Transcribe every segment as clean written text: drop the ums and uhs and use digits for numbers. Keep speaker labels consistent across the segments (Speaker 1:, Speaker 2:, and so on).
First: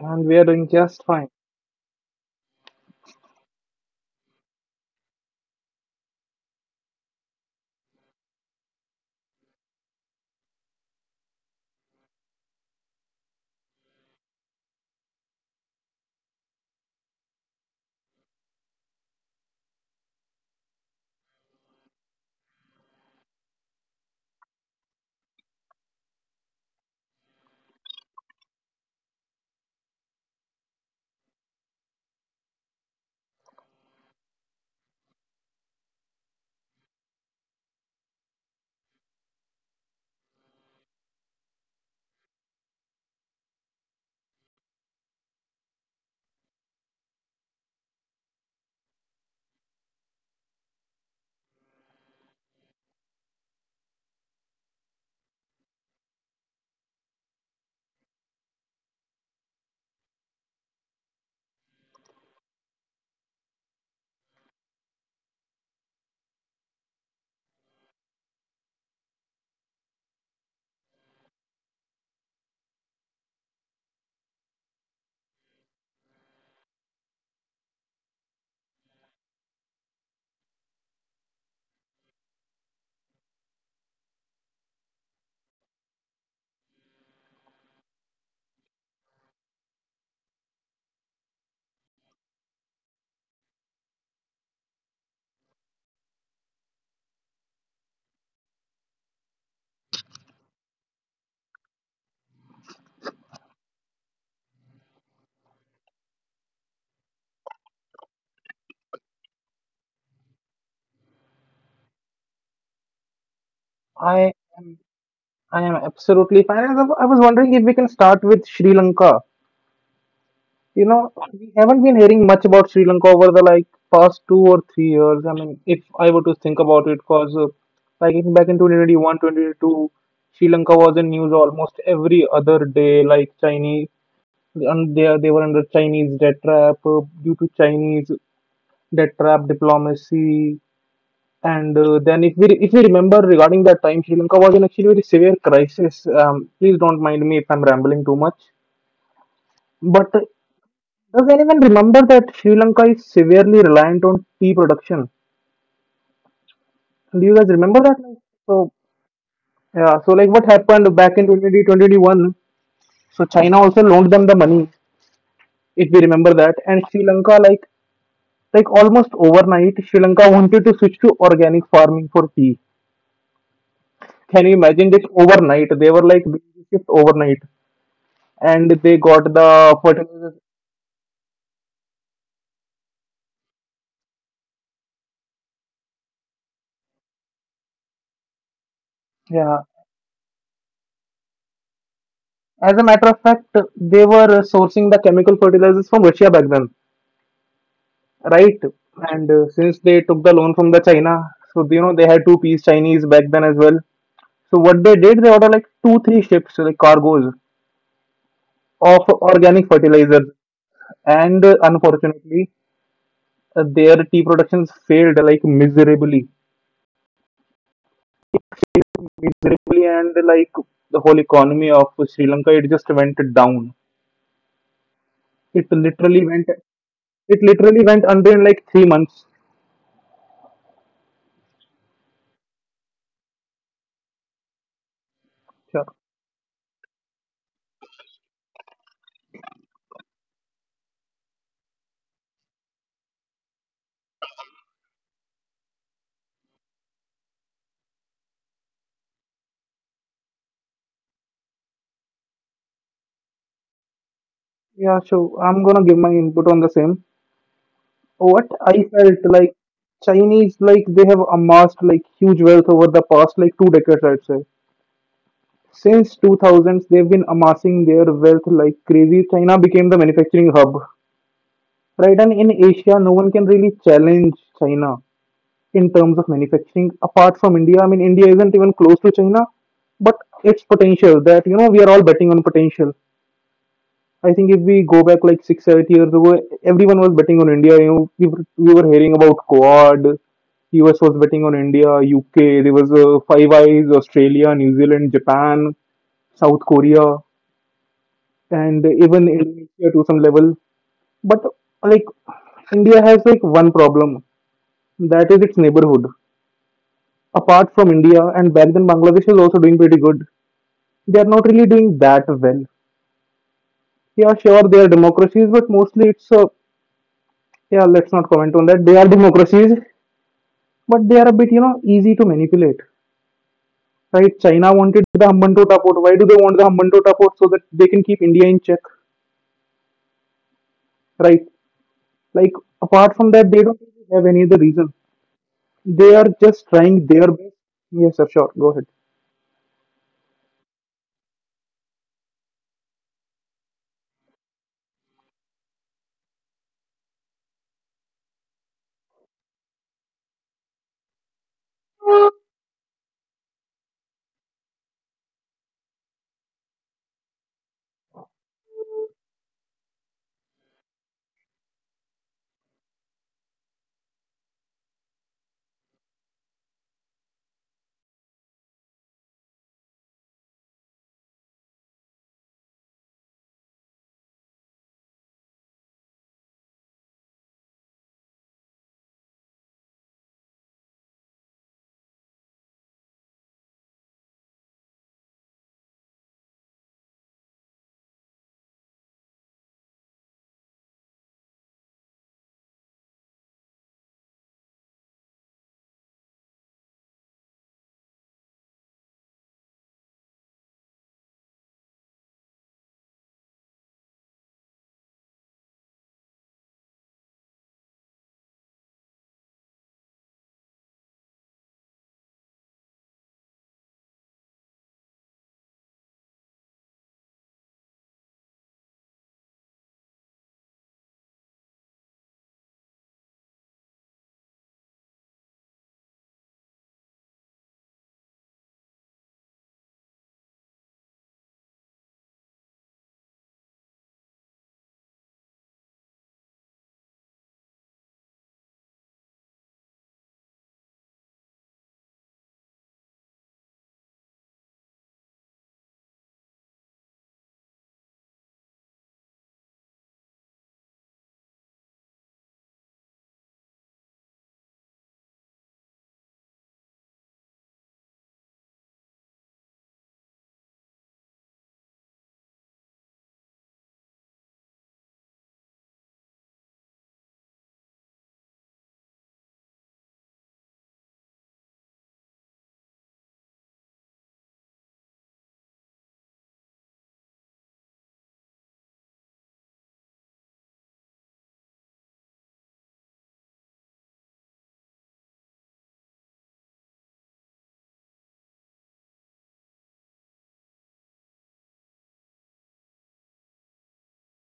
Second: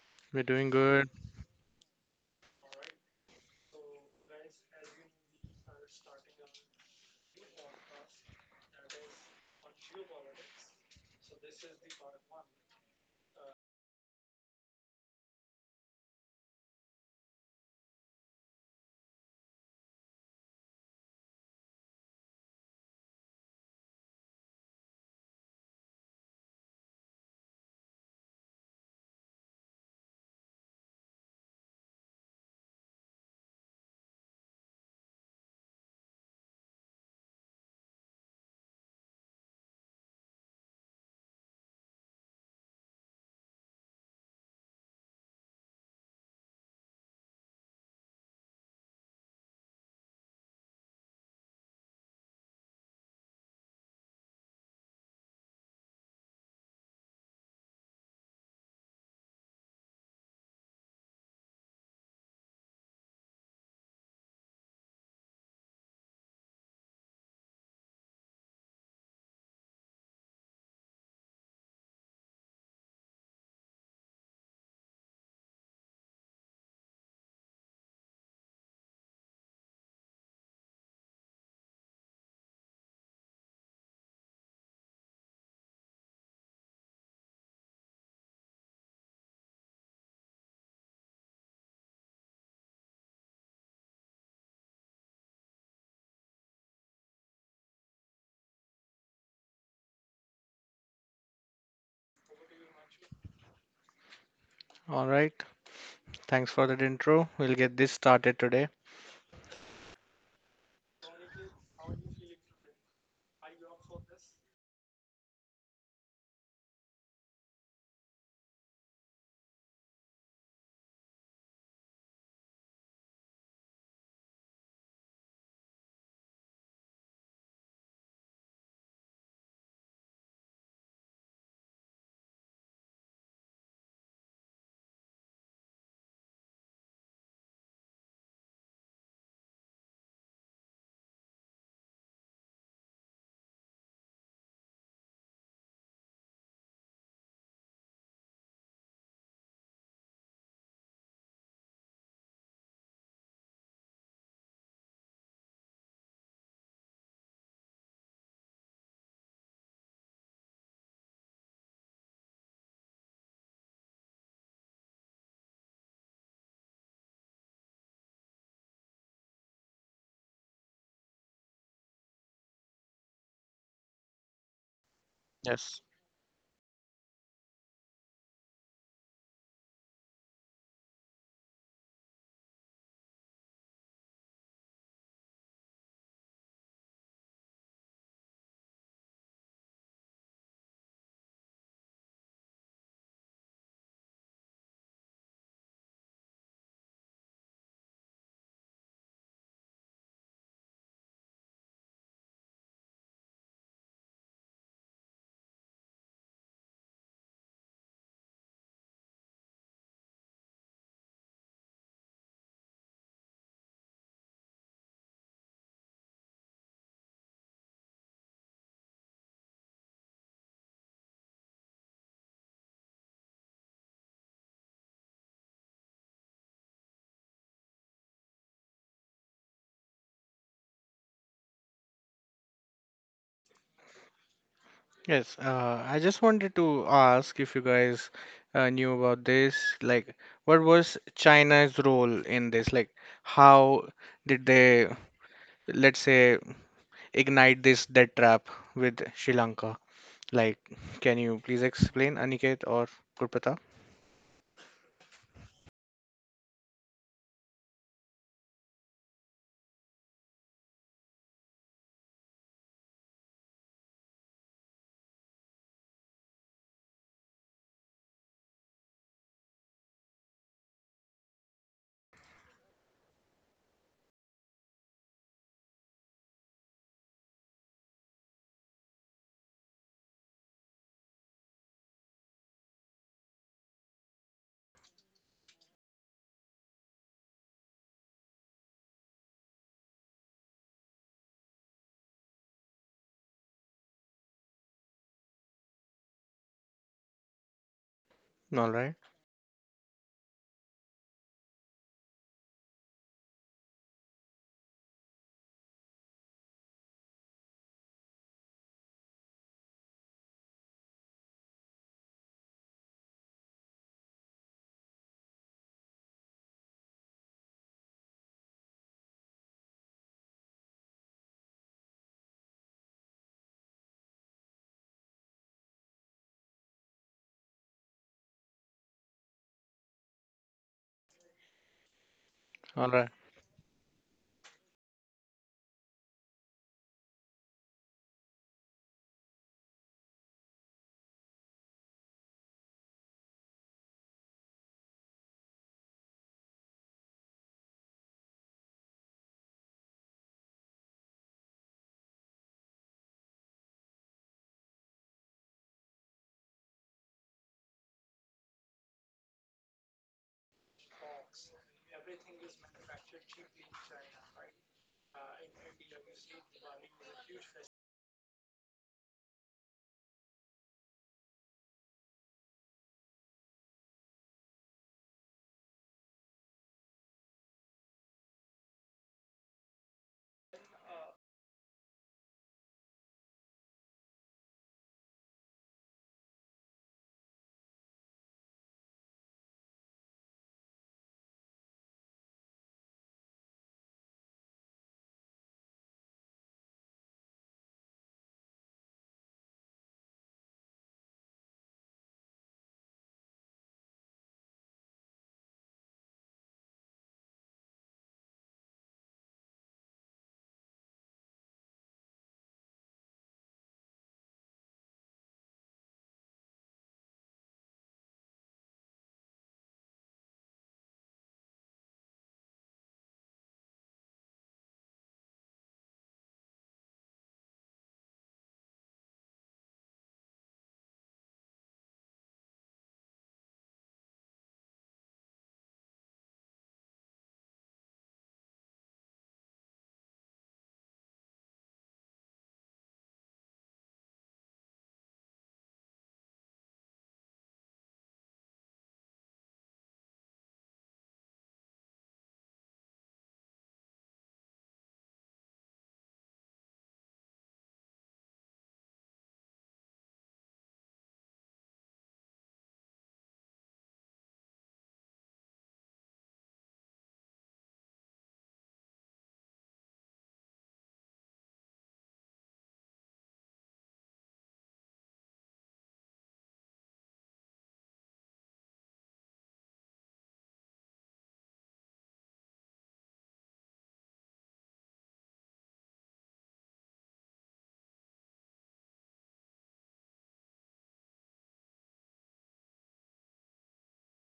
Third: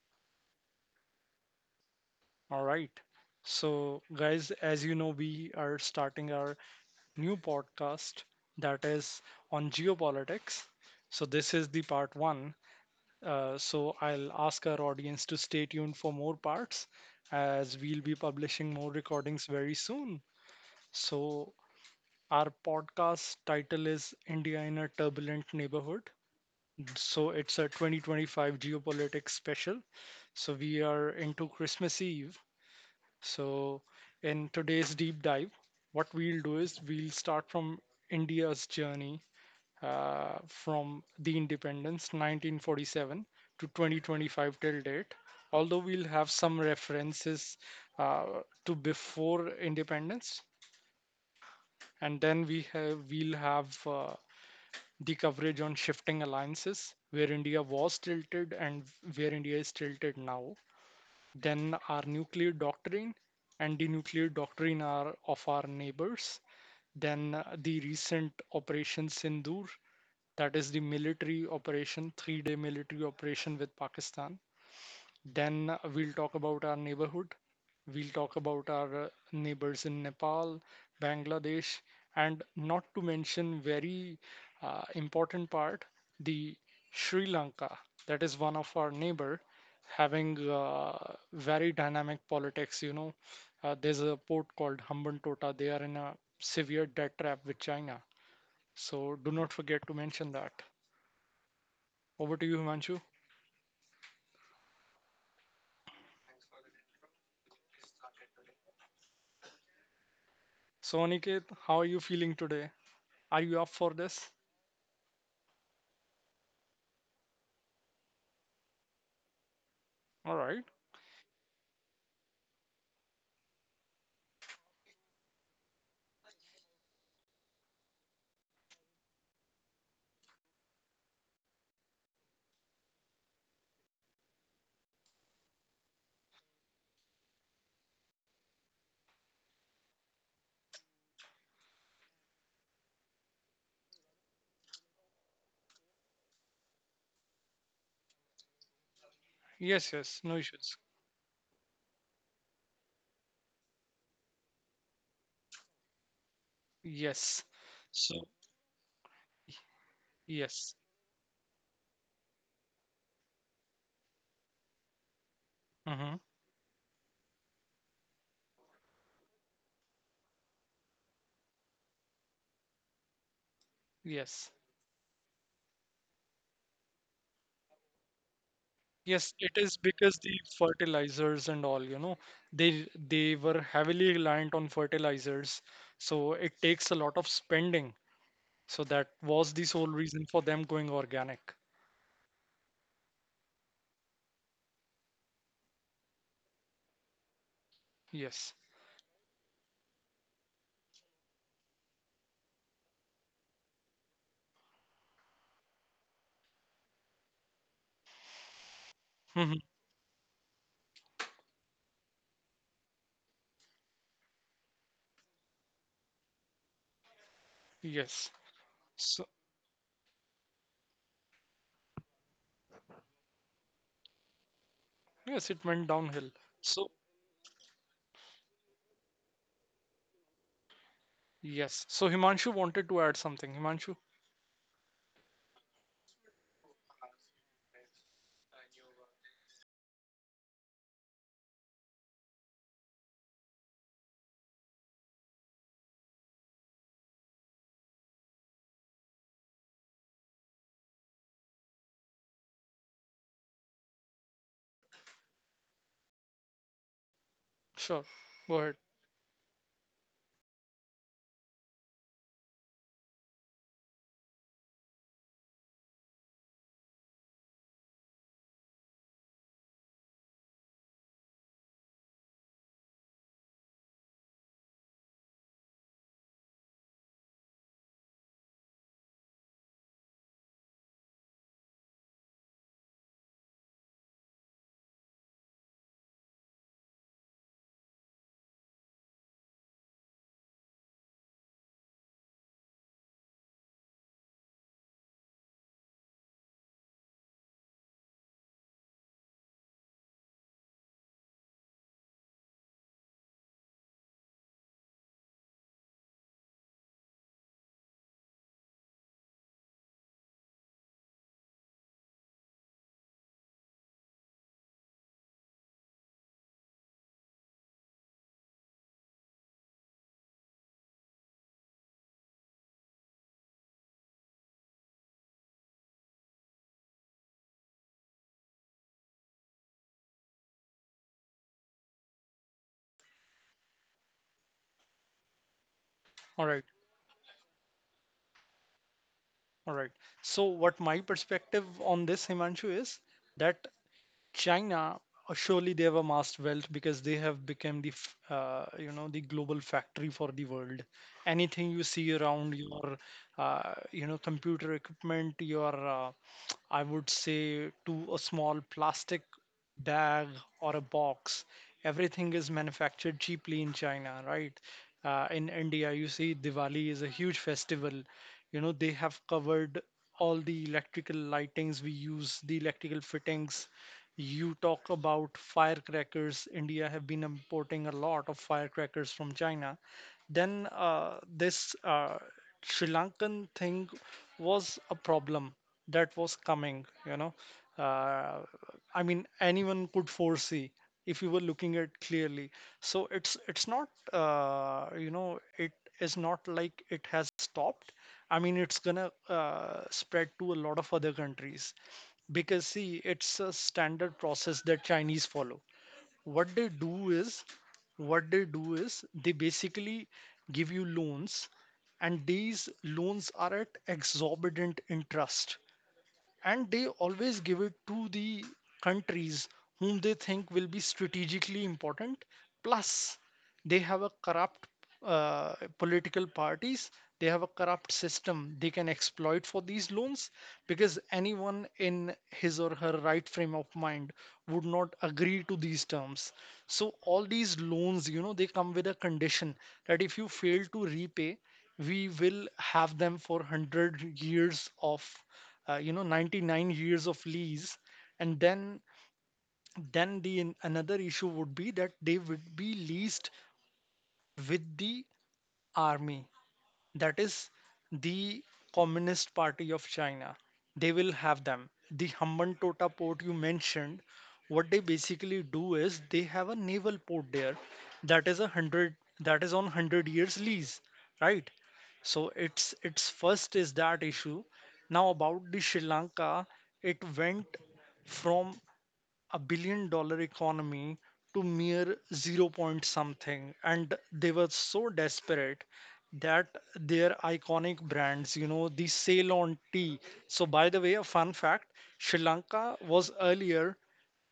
Speaker 1: And we are
Speaker 2: We're
Speaker 1: doing
Speaker 2: doing
Speaker 1: just
Speaker 2: good.
Speaker 1: fine.
Speaker 3: All right. So, guys, as you know, we are starting our new podcast that is on geopolitics. So this is the part one. So, I'll ask our audience to stay tuned for more parts as we'll be publishing more recordings very soon. So our podcast title is India in a Turbulent Neighborhood. So it's a 2025 geopolitics special. So we are into Christmas Eve. So in today's deep dive, what we'll do is we'll start from India's journey from the independence 1947 to 2025 till date. Although we'll have some references uh, to before independence, and then we'll have the coverage on shifting alliances, where India was tilted and where India is tilted now, then our nuclear doctrine and the nuclear doctrine are of our neighbors, then the recent Operation Sindoor, that is the military operation, 3 day military operation with Pakistan. Then we'll talk about our neighborhood. We'll talk about our neighbors in Nepal, Bangladesh, and not to mention very important part, the Sri Lanka. That is one of our neighbor having very dynamic politics. You know, there's a port called Hambantota. Tota. They are in a severe debt trap with China. So do not forget to mention that. Over to you, Himanshu.
Speaker 2: All right. Thanks for that intro. We'll get this started today.
Speaker 3: So Aniket, how are you feeling today? Are you up for
Speaker 1: I
Speaker 3: this?
Speaker 1: am, I am absolutely fine. And I was wondering if we can start with Sri Lanka.
Speaker 3: All right.
Speaker 1: You know, we haven't been hearing much about Sri Lanka over the like past 2 or 3 years. I mean, if I were to think about it, because like back in 2021, Sri Lanka was in news almost every other day. Like Chinese, and they were under Chinese debt trap due to Chinese debt trap diplomacy. And then, if we remember regarding that time, Sri Lanka was in actually very severe crisis. Please don't mind me if I'm rambling too much. But
Speaker 3: Yes,
Speaker 1: uh,
Speaker 3: yes, no issues.
Speaker 1: does anyone remember that Sri Lanka is severely reliant on tea production? Do you guys
Speaker 3: Yes.
Speaker 1: remember that? Like,
Speaker 3: So.
Speaker 1: so yeah, so like what happened
Speaker 3: Yes.
Speaker 1: back in 2021? So China also loaned them the money, if we remember
Speaker 3: Mm-hmm.
Speaker 1: that. And Sri Lanka, like almost overnight, Sri Lanka wanted to switch to organic farming for tea. Can you
Speaker 3: Yes.
Speaker 1: imagine this overnight?
Speaker 2: Yes.
Speaker 1: They were like doing this shift overnight. And they got
Speaker 3: Yes, it
Speaker 1: the
Speaker 3: is because
Speaker 1: fertilizers.
Speaker 3: the fertilizers and all, you know, they were heavily reliant on fertilizers, so it takes a lot of spending. So that
Speaker 1: Yeah.
Speaker 3: was the sole reason for them going organic.
Speaker 1: As a matter of fact, they were sourcing the chemical fertilizers from Russia back then, right?
Speaker 3: Yes.
Speaker 1: And since they took the loan from the China, so you know they had two-piece Chinese back then as well. So what they did, they ordered like two, three ships, like cargos of organic
Speaker 3: Hmm.
Speaker 1: fertilizers, and unfortunately, their tea productions failed like miserably,
Speaker 3: Yes. So
Speaker 1: miserably, and like the whole economy of Sri Lanka, it just went down.
Speaker 3: yes,
Speaker 1: It
Speaker 3: it went
Speaker 1: literally
Speaker 3: downhill.
Speaker 1: went.
Speaker 3: So
Speaker 1: It literally went under in like 3 months.
Speaker 3: yes. So Himanshu wanted to add something. Himanshu,
Speaker 2: Yes,
Speaker 1: Sure.
Speaker 2: I just wanted to ask if you guys knew about this. Like, what was China's role in this? Like, how did they, let's say, ignite this debt trap with Sri Lanka? Like, can you please explain, Aniket or Gurpata?
Speaker 1: Yeah, so I'm gonna give my input on the same.
Speaker 3: sure.
Speaker 1: What
Speaker 3: Go ahead.
Speaker 1: I felt like, Chinese, like they have amassed like huge wealth over the past like 2 decades, I'd say. Since 2000s, they've been amassing their wealth like crazy. China became the manufacturing hub, right? And in Asia, no one can really challenge China in terms of manufacturing apart from India. I mean, India isn't even close to China, but its potential, that you know we are all betting on potential. I think if we go back like 6, 7 years ago, everyone was betting on India. You know, we were hearing about Quad. US was betting on India, UK. There was Five Eyes, Australia, New Zealand, Japan, South Korea,
Speaker 2: All
Speaker 1: and
Speaker 2: right.
Speaker 1: even Indonesia to some level. But like India has like one problem, that is its neighborhood. Apart from India, and back then Bangladesh is also doing pretty good. They are not really doing that well. Yeah, sure, they are democracies, but mostly it's a, yeah, let's not comment on that. They are democracies, but they are a bit, you know, easy to manipulate. Right. China wanted the Hambantota port. Why do they want the Hambantota port? So that they can keep India in check. Right. Like,
Speaker 2: All
Speaker 1: apart
Speaker 2: right.
Speaker 1: from that, they don't really have any other reason. They are
Speaker 3: All
Speaker 1: just
Speaker 3: right.
Speaker 1: trying their best. Yes, sir, sure, go ahead.
Speaker 3: All right. So what my perspective on this, Himanshu, is that China, surely they have amassed wealth because they have become the, you know, the global factory for the world. Anything you see around your, you know, computer equipment, your, I would say, to a small plastic bag or a box, everything is manufactured cheaply in China, right? In India, you see Diwali is a huge festival. You know, they have covered all the electrical lightings. We use the electrical fittings. You talk about firecrackers. India have been importing a lot of firecrackers from China. Then this Sri Lankan thing was a problem that was coming, you know. uh, I mean, anyone could foresee if you were looking at clearly. So it's not, you know, it is not like it has stopped. I mean, it's gonna spread to a lot of other countries because see, it's a standard process that Chinese follow. What they do is, what they do is they basically give you loans, and these loans are at exorbitant interest and they always give it to the countries whom they think will be strategically important. Plus they have a corrupt political parties. They have a corrupt system they can exploit for these loans, because anyone in his or her right frame of mind would not agree to these terms. So all these loans, you know, they come with a condition that if you fail to repay, we will have them for 100 years of, you know, 99 years of lease. And then the another issue would be that they would be leased with the army, that is the communist party of China. They will have them the Hambantota Tota port you mentioned. What they basically do is they have a naval port there that is a hundred that is on 100 years lease, right? So it's first is that issue. Now about the Sri Lanka, it went from a $1 billion economy to mere zero point something, and they were so desperate that their iconic brands, you know, the Ceylon tea. So by the way, a fun fact, Sri Lanka was earlier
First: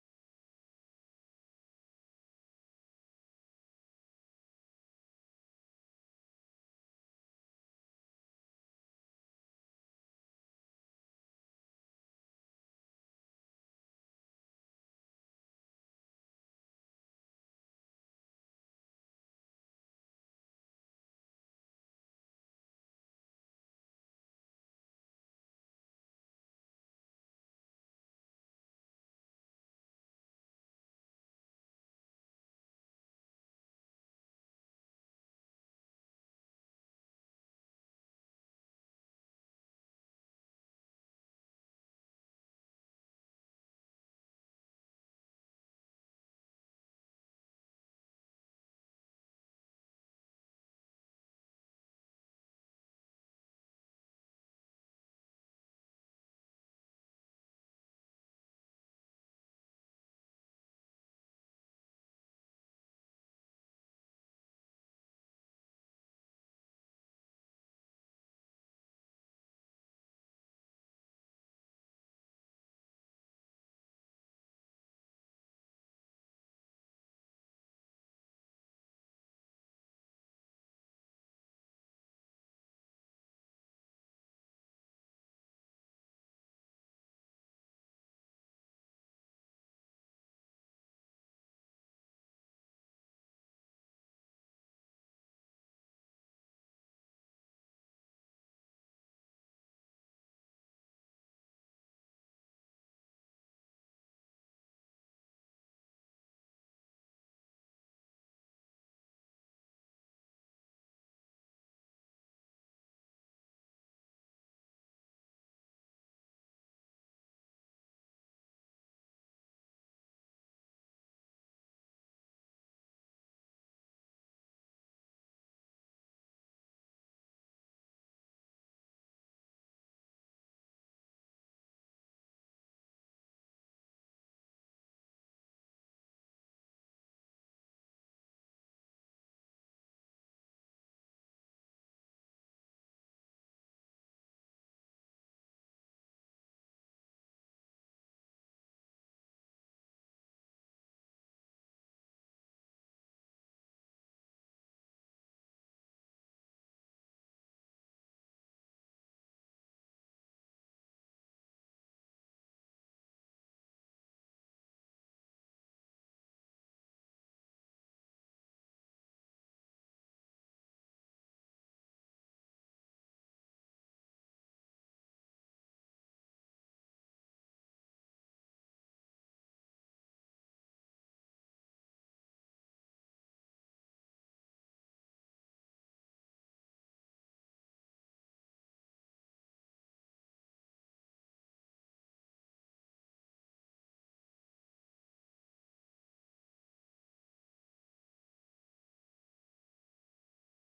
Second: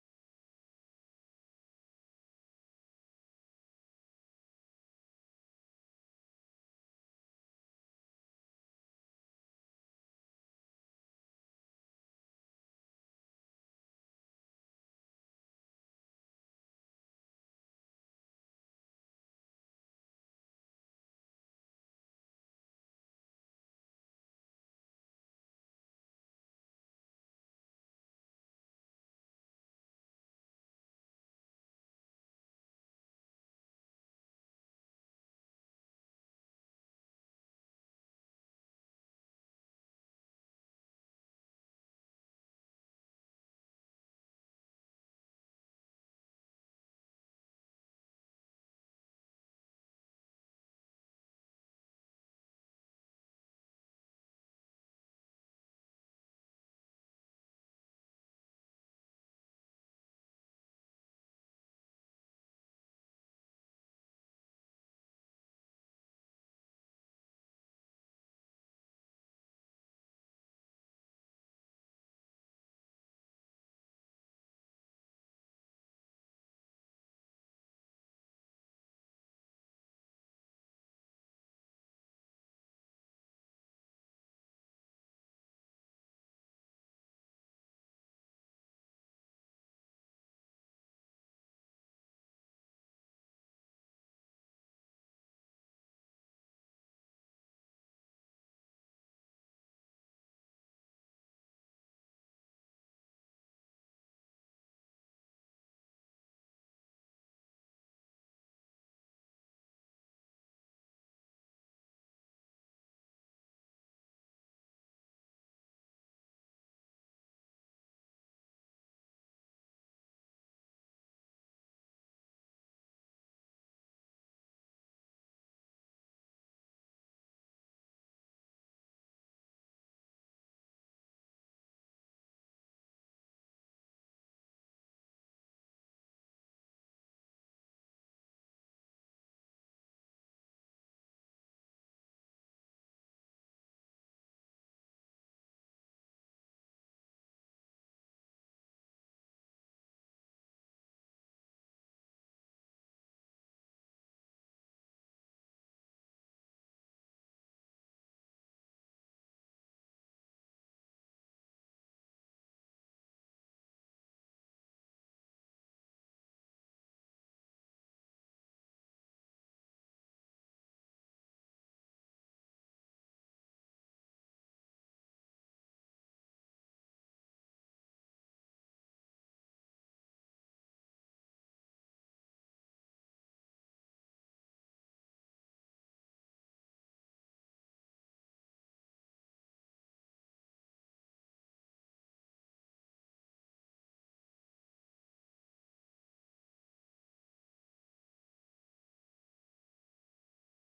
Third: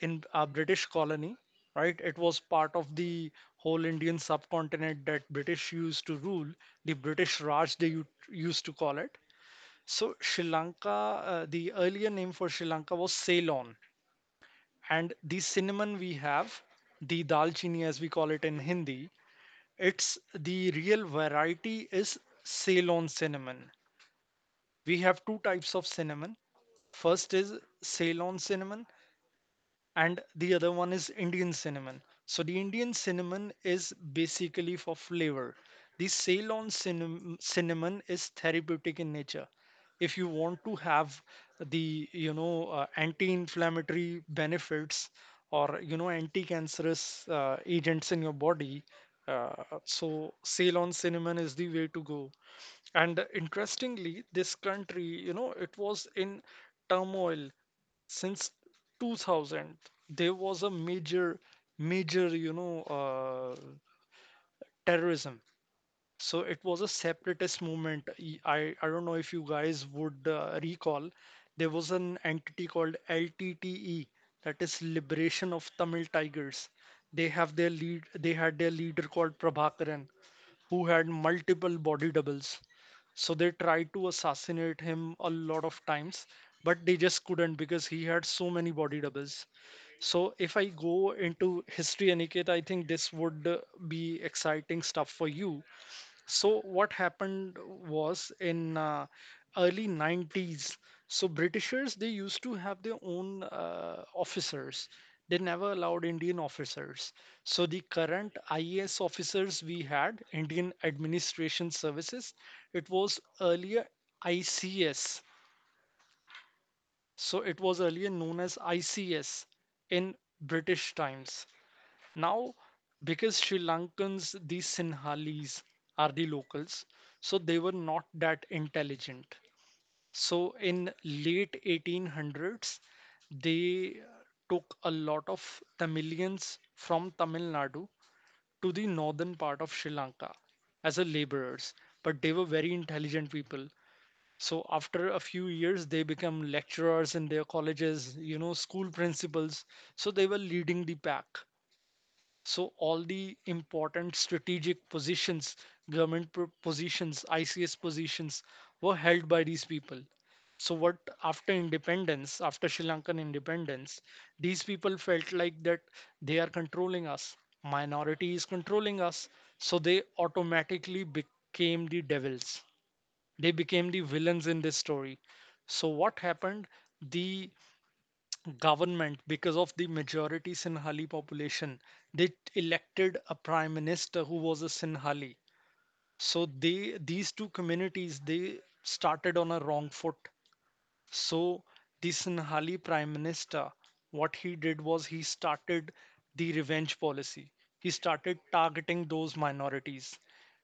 Speaker 3: in a British colony, right? It was part of the whole Indian subcontinent that British used to rule. The British Raj they used to call it. So Sri Lanka, the earlier name for Sri Lanka was Ceylon. And the cinnamon we have, the dalchini as we call it in Hindi, it's the real variety is Ceylon cinnamon. We have two types of cinnamon. First is Ceylon cinnamon, and the other one is Indian cinnamon. So the Indian cinnamon is basically for flavor. The Ceylon cinnamon, cinnamon is therapeutic in nature. If you want to have the, you know, anti-inflammatory benefits or, you know, anti-cancerous agents in your body, uh, so Ceylon cinnamon is the way to go. And interestingly, this country, you know, it was in turmoil since 2000. There was a major, you know, terrorism. So it was a separatist movement. I don't know if you guys would recall. There was an entity called LTTE, that is Liberation of Tamil Tigers. They had their leader called Prabhakaran, who had multiple body doubles. So they tried to assassinate him a lot of times, but they just couldn't because he had so many body doubles. So if I go into history, Aniket, I think this would be exciting stuff for you. So what happened was in early '90s. So Britishers, they used to have their own officers. They never allowed Indian officers. So the current IAS officers we had, Indian Administration Services, it was earlier ICS. So it was earlier known as ICS in British times. Now, because Sri Lankans, these Sinhalese are the locals, so they were not that intelligent. So in late 1800s, they took a lot of Tamilians from Tamil Nadu to the northern part of Sri Lanka as a laborers, but they were very intelligent people. So after a few years, they become lecturers in their colleges, you know, school principals. So they were leading the pack. So all the important strategic positions, government positions, ICS positions were held by these people. So what after independence, after Sri Lankan independence, these people felt like that they are controlling us. Minority is controlling us. So they automatically became the devils. They became the villains in this story. So what happened? The government because of the majority Sinhali population. They elected a prime minister who was a Sinhali. So they these two communities they started on a wrong foot. So the Sinhali Prime Minister, what he did was he started the revenge policy. He started targeting those minorities.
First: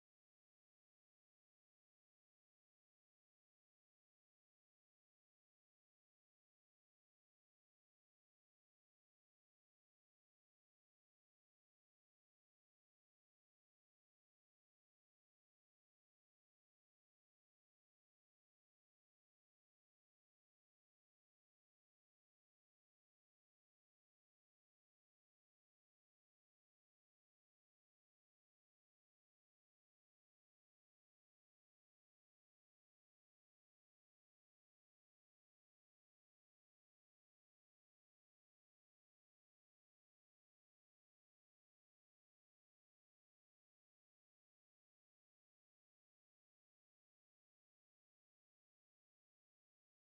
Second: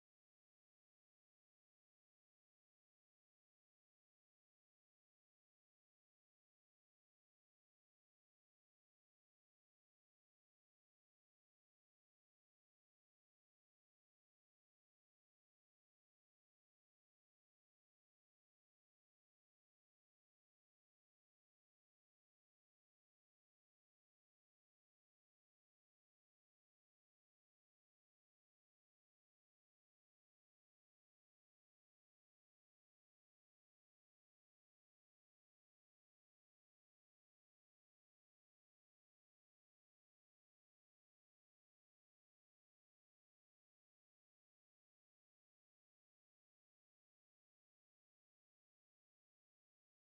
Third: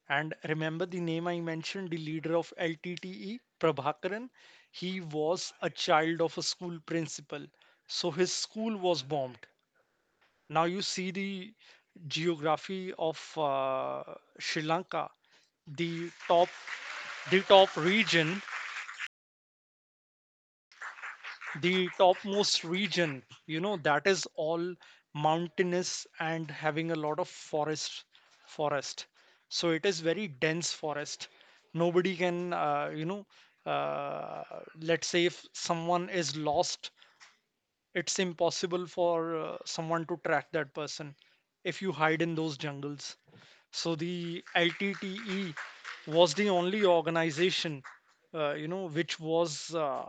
Speaker 3: And remember the name I mentioned, the leader of LTTE, Prabhakaran? He was a child of a school principal. So his school was bombed. Now you see the geography of Sri Lanka, the top, the top region, the topmost region, you know, that is all mountainous and having a lot of forest. So it is very dense forest. Nobody can, you know, uh, let's say if someone is lost, it's impossible for someone to track that person if you hide in those jungles. So the LTTE was the only organization, you know,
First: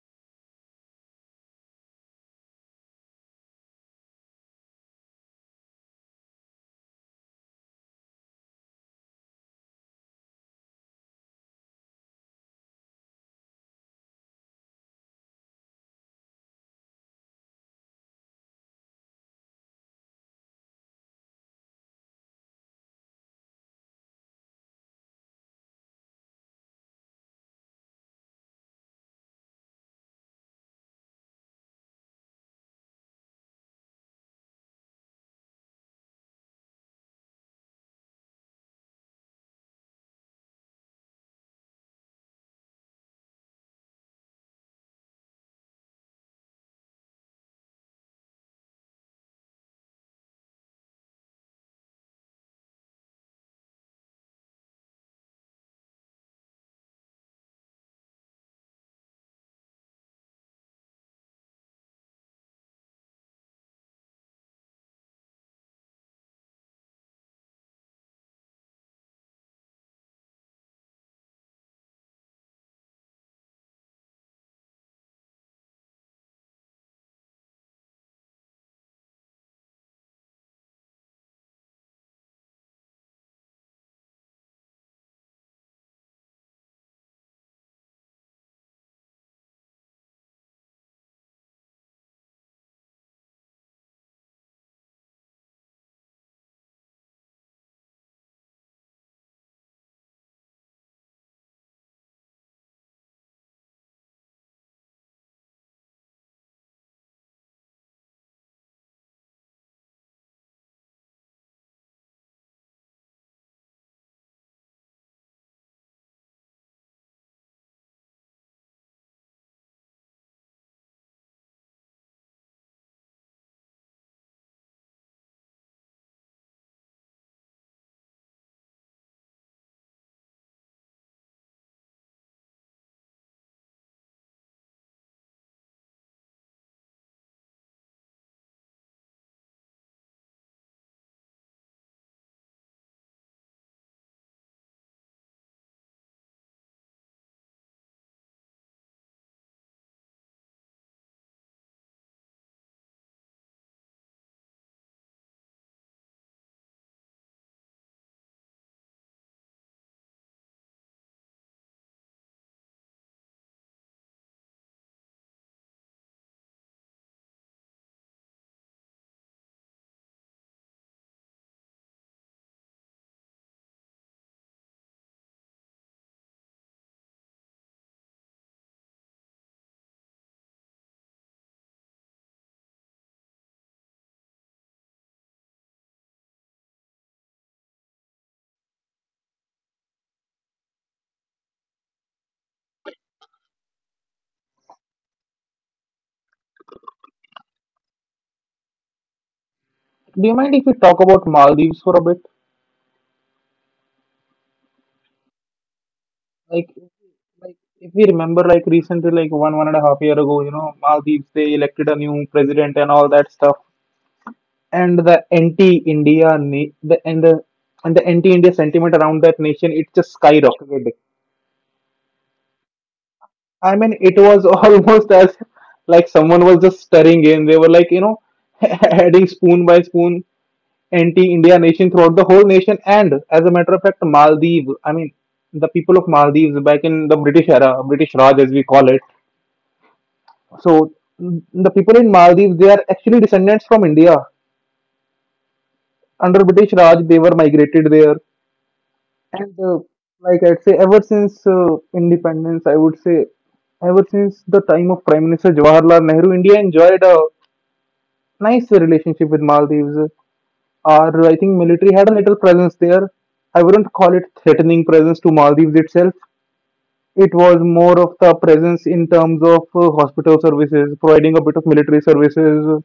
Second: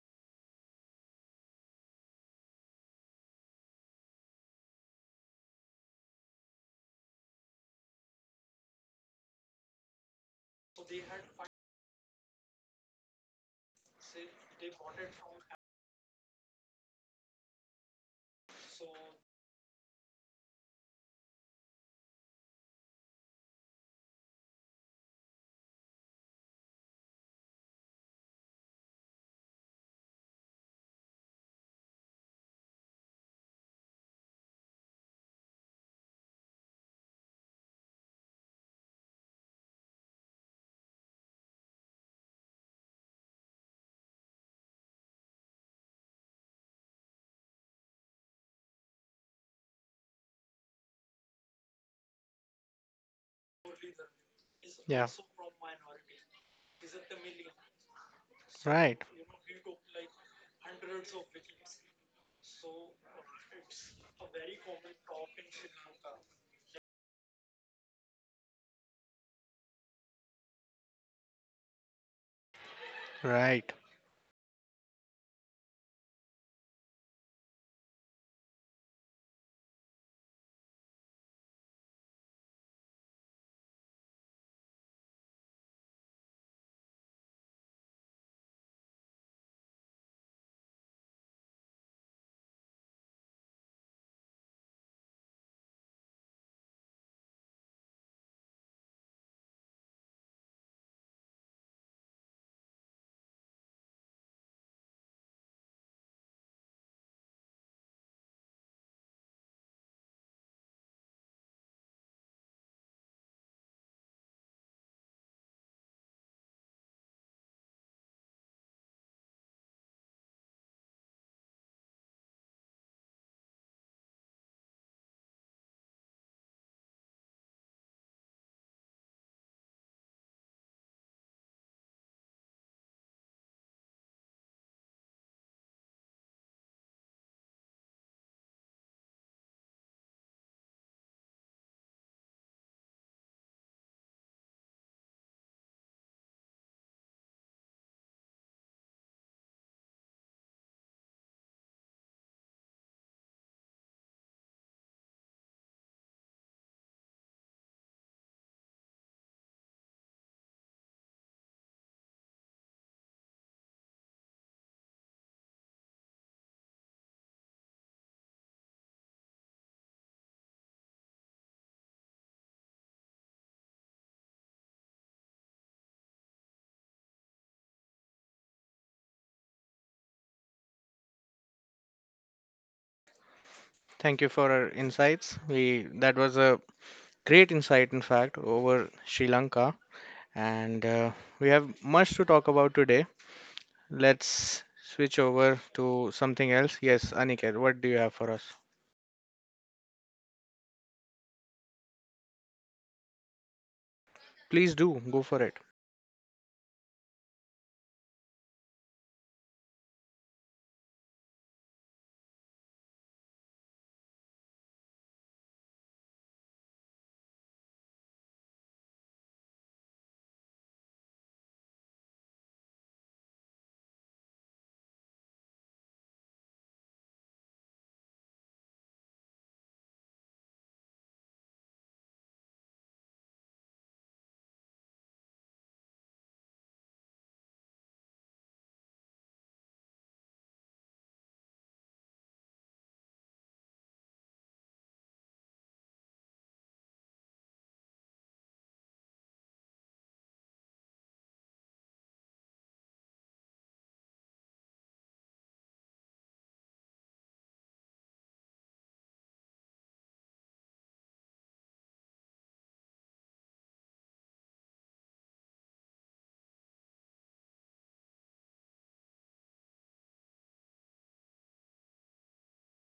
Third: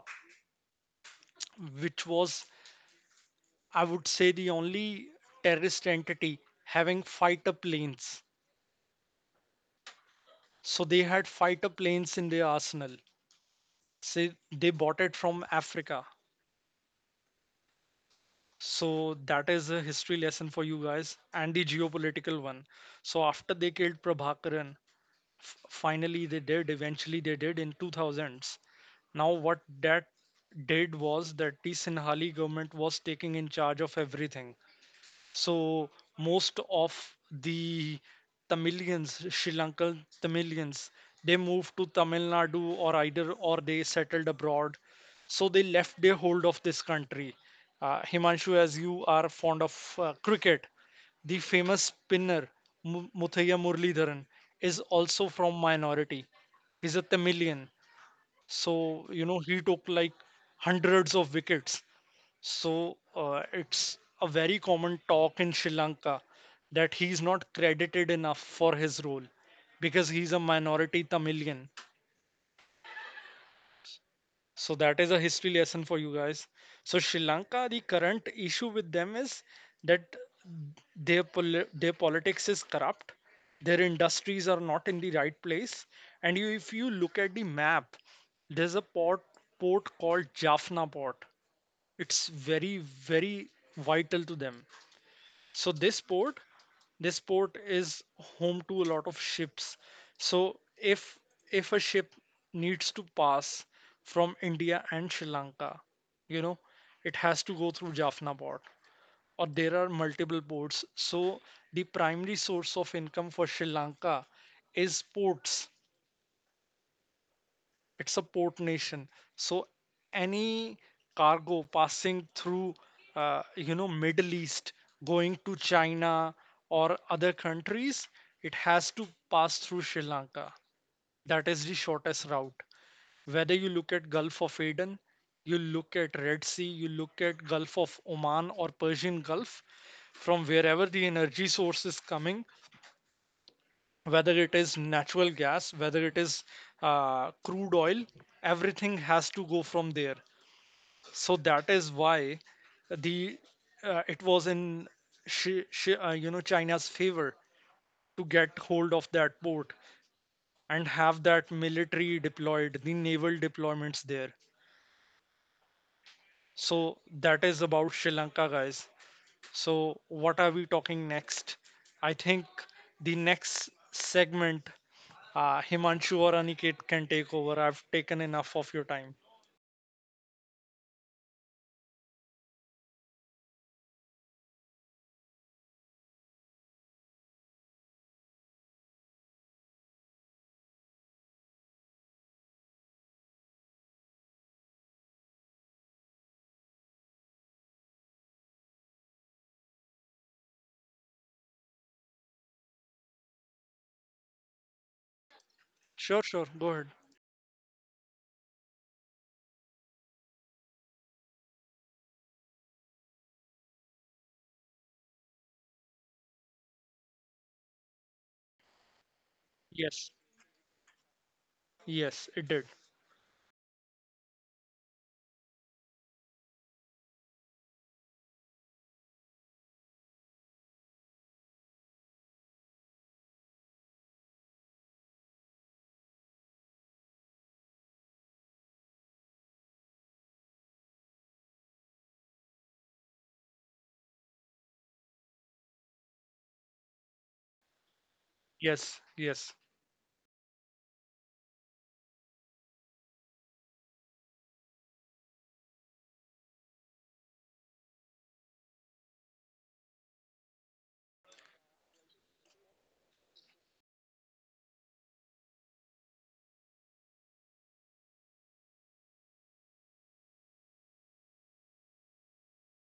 Speaker 3: which was, I would say, the only terrorist entity having fighter planes. So they had fighter planes in their arsenal. Say they bought it from Africa. So that is a history lesson for you guys and the geopolitical one. So after they killed Prabhakaran, eventually they did in 2000s. Now what that did was that the Sinhali government was taking in charge of everything. So most of the Tamilians, Sri Lankan Tamilians, they moved to Tamil Nadu or either or they settled abroad. So they left their hold of this country. Himanshu, as you are fond of cricket, the famous spinner Muthaiya Muralidharan is
Speaker 2: Yeah.
Speaker 3: also from minority. He's a Tamilian.
Speaker 2: Right.
Speaker 3: So, you know, he took like hundreds of wickets. So, it's a very common talk in Sri Lanka that he's not credited enough for his role because he's a minority Tamilian.
Speaker 2: Right.
Speaker 3: So that is a history lesson for you guys. So Sri Lanka, the current issue with them is that their their politics is corrupt, their industries are not in the right place, and you, if you look at the map, there's a port called Jaffna Port. It's very vital to them. So this port is home to a lot of ships. So if a ship needs to pass from India and Sri Lanka, you know, it has to go through Jaffna Port, or there are multiple ports. So the primary source of income for Sri Lanka is ports. It's a port nation. So any cargo passing through, you know, Middle East, going to China or other countries, it has to pass through Sri Lanka. That is the shortest route. Whether you look at Gulf of Aden, you look at Red Sea, you look at Gulf of Oman or Persian Gulf, from wherever the energy source is coming, whether it is natural gas, whether it is crude oil, everything has to go from there. So that is why the it was in you know, China's favor to get hold of that port and have that military deployed, the naval deployments there. So that is about Sri Lanka, guys. So what are we talking next? I think the next segment Himanshu or Aniket can take over. I've taken enough of your time.
Speaker 2: Thank you for our insights. We that was a great insight, in fact, over Sri Lanka, and we have much to talk about today. Let's switch over to something else. Yes, Aniket, what do you have for us?
Speaker 1: Do you mind if we talk about Maldives for a bit?
Speaker 2: Please do go for it.
Speaker 3: Sure, sure. Go
Speaker 1: Like,
Speaker 3: ahead.
Speaker 1: like if we remember, like recently, like one and a half year ago, you know, Maldives, they elected a new president and all that stuff. And the anti-India na- the and the and the anti-India sentiment around that nation, it
Speaker 3: Yes.
Speaker 1: just skyrocketed.
Speaker 3: Yes, it did.
Speaker 1: I mean, it was almost as like someone was just stirring in. They were like, you know, adding spoon by spoon anti-India nation throughout the whole nation. And as a matter of fact, Maldives, I mean, the people of Maldives back in the British era, British Raj as we call it. So, the people in Maldives, they are actually descendants from India. Under British Raj, they were migrated there.
Speaker 3: Yes.
Speaker 1: And
Speaker 3: Yes.
Speaker 1: uh, like, I'd say ever since independence, I would say ever since the time of Prime Minister Jawaharlal Nehru, India enjoyed a nice relationship with Maldives. Our, I think, military had a little presence there. I wouldn't call it threatening presence to Maldives itself. It was more of the presence in terms of hospital services, providing a bit of military services,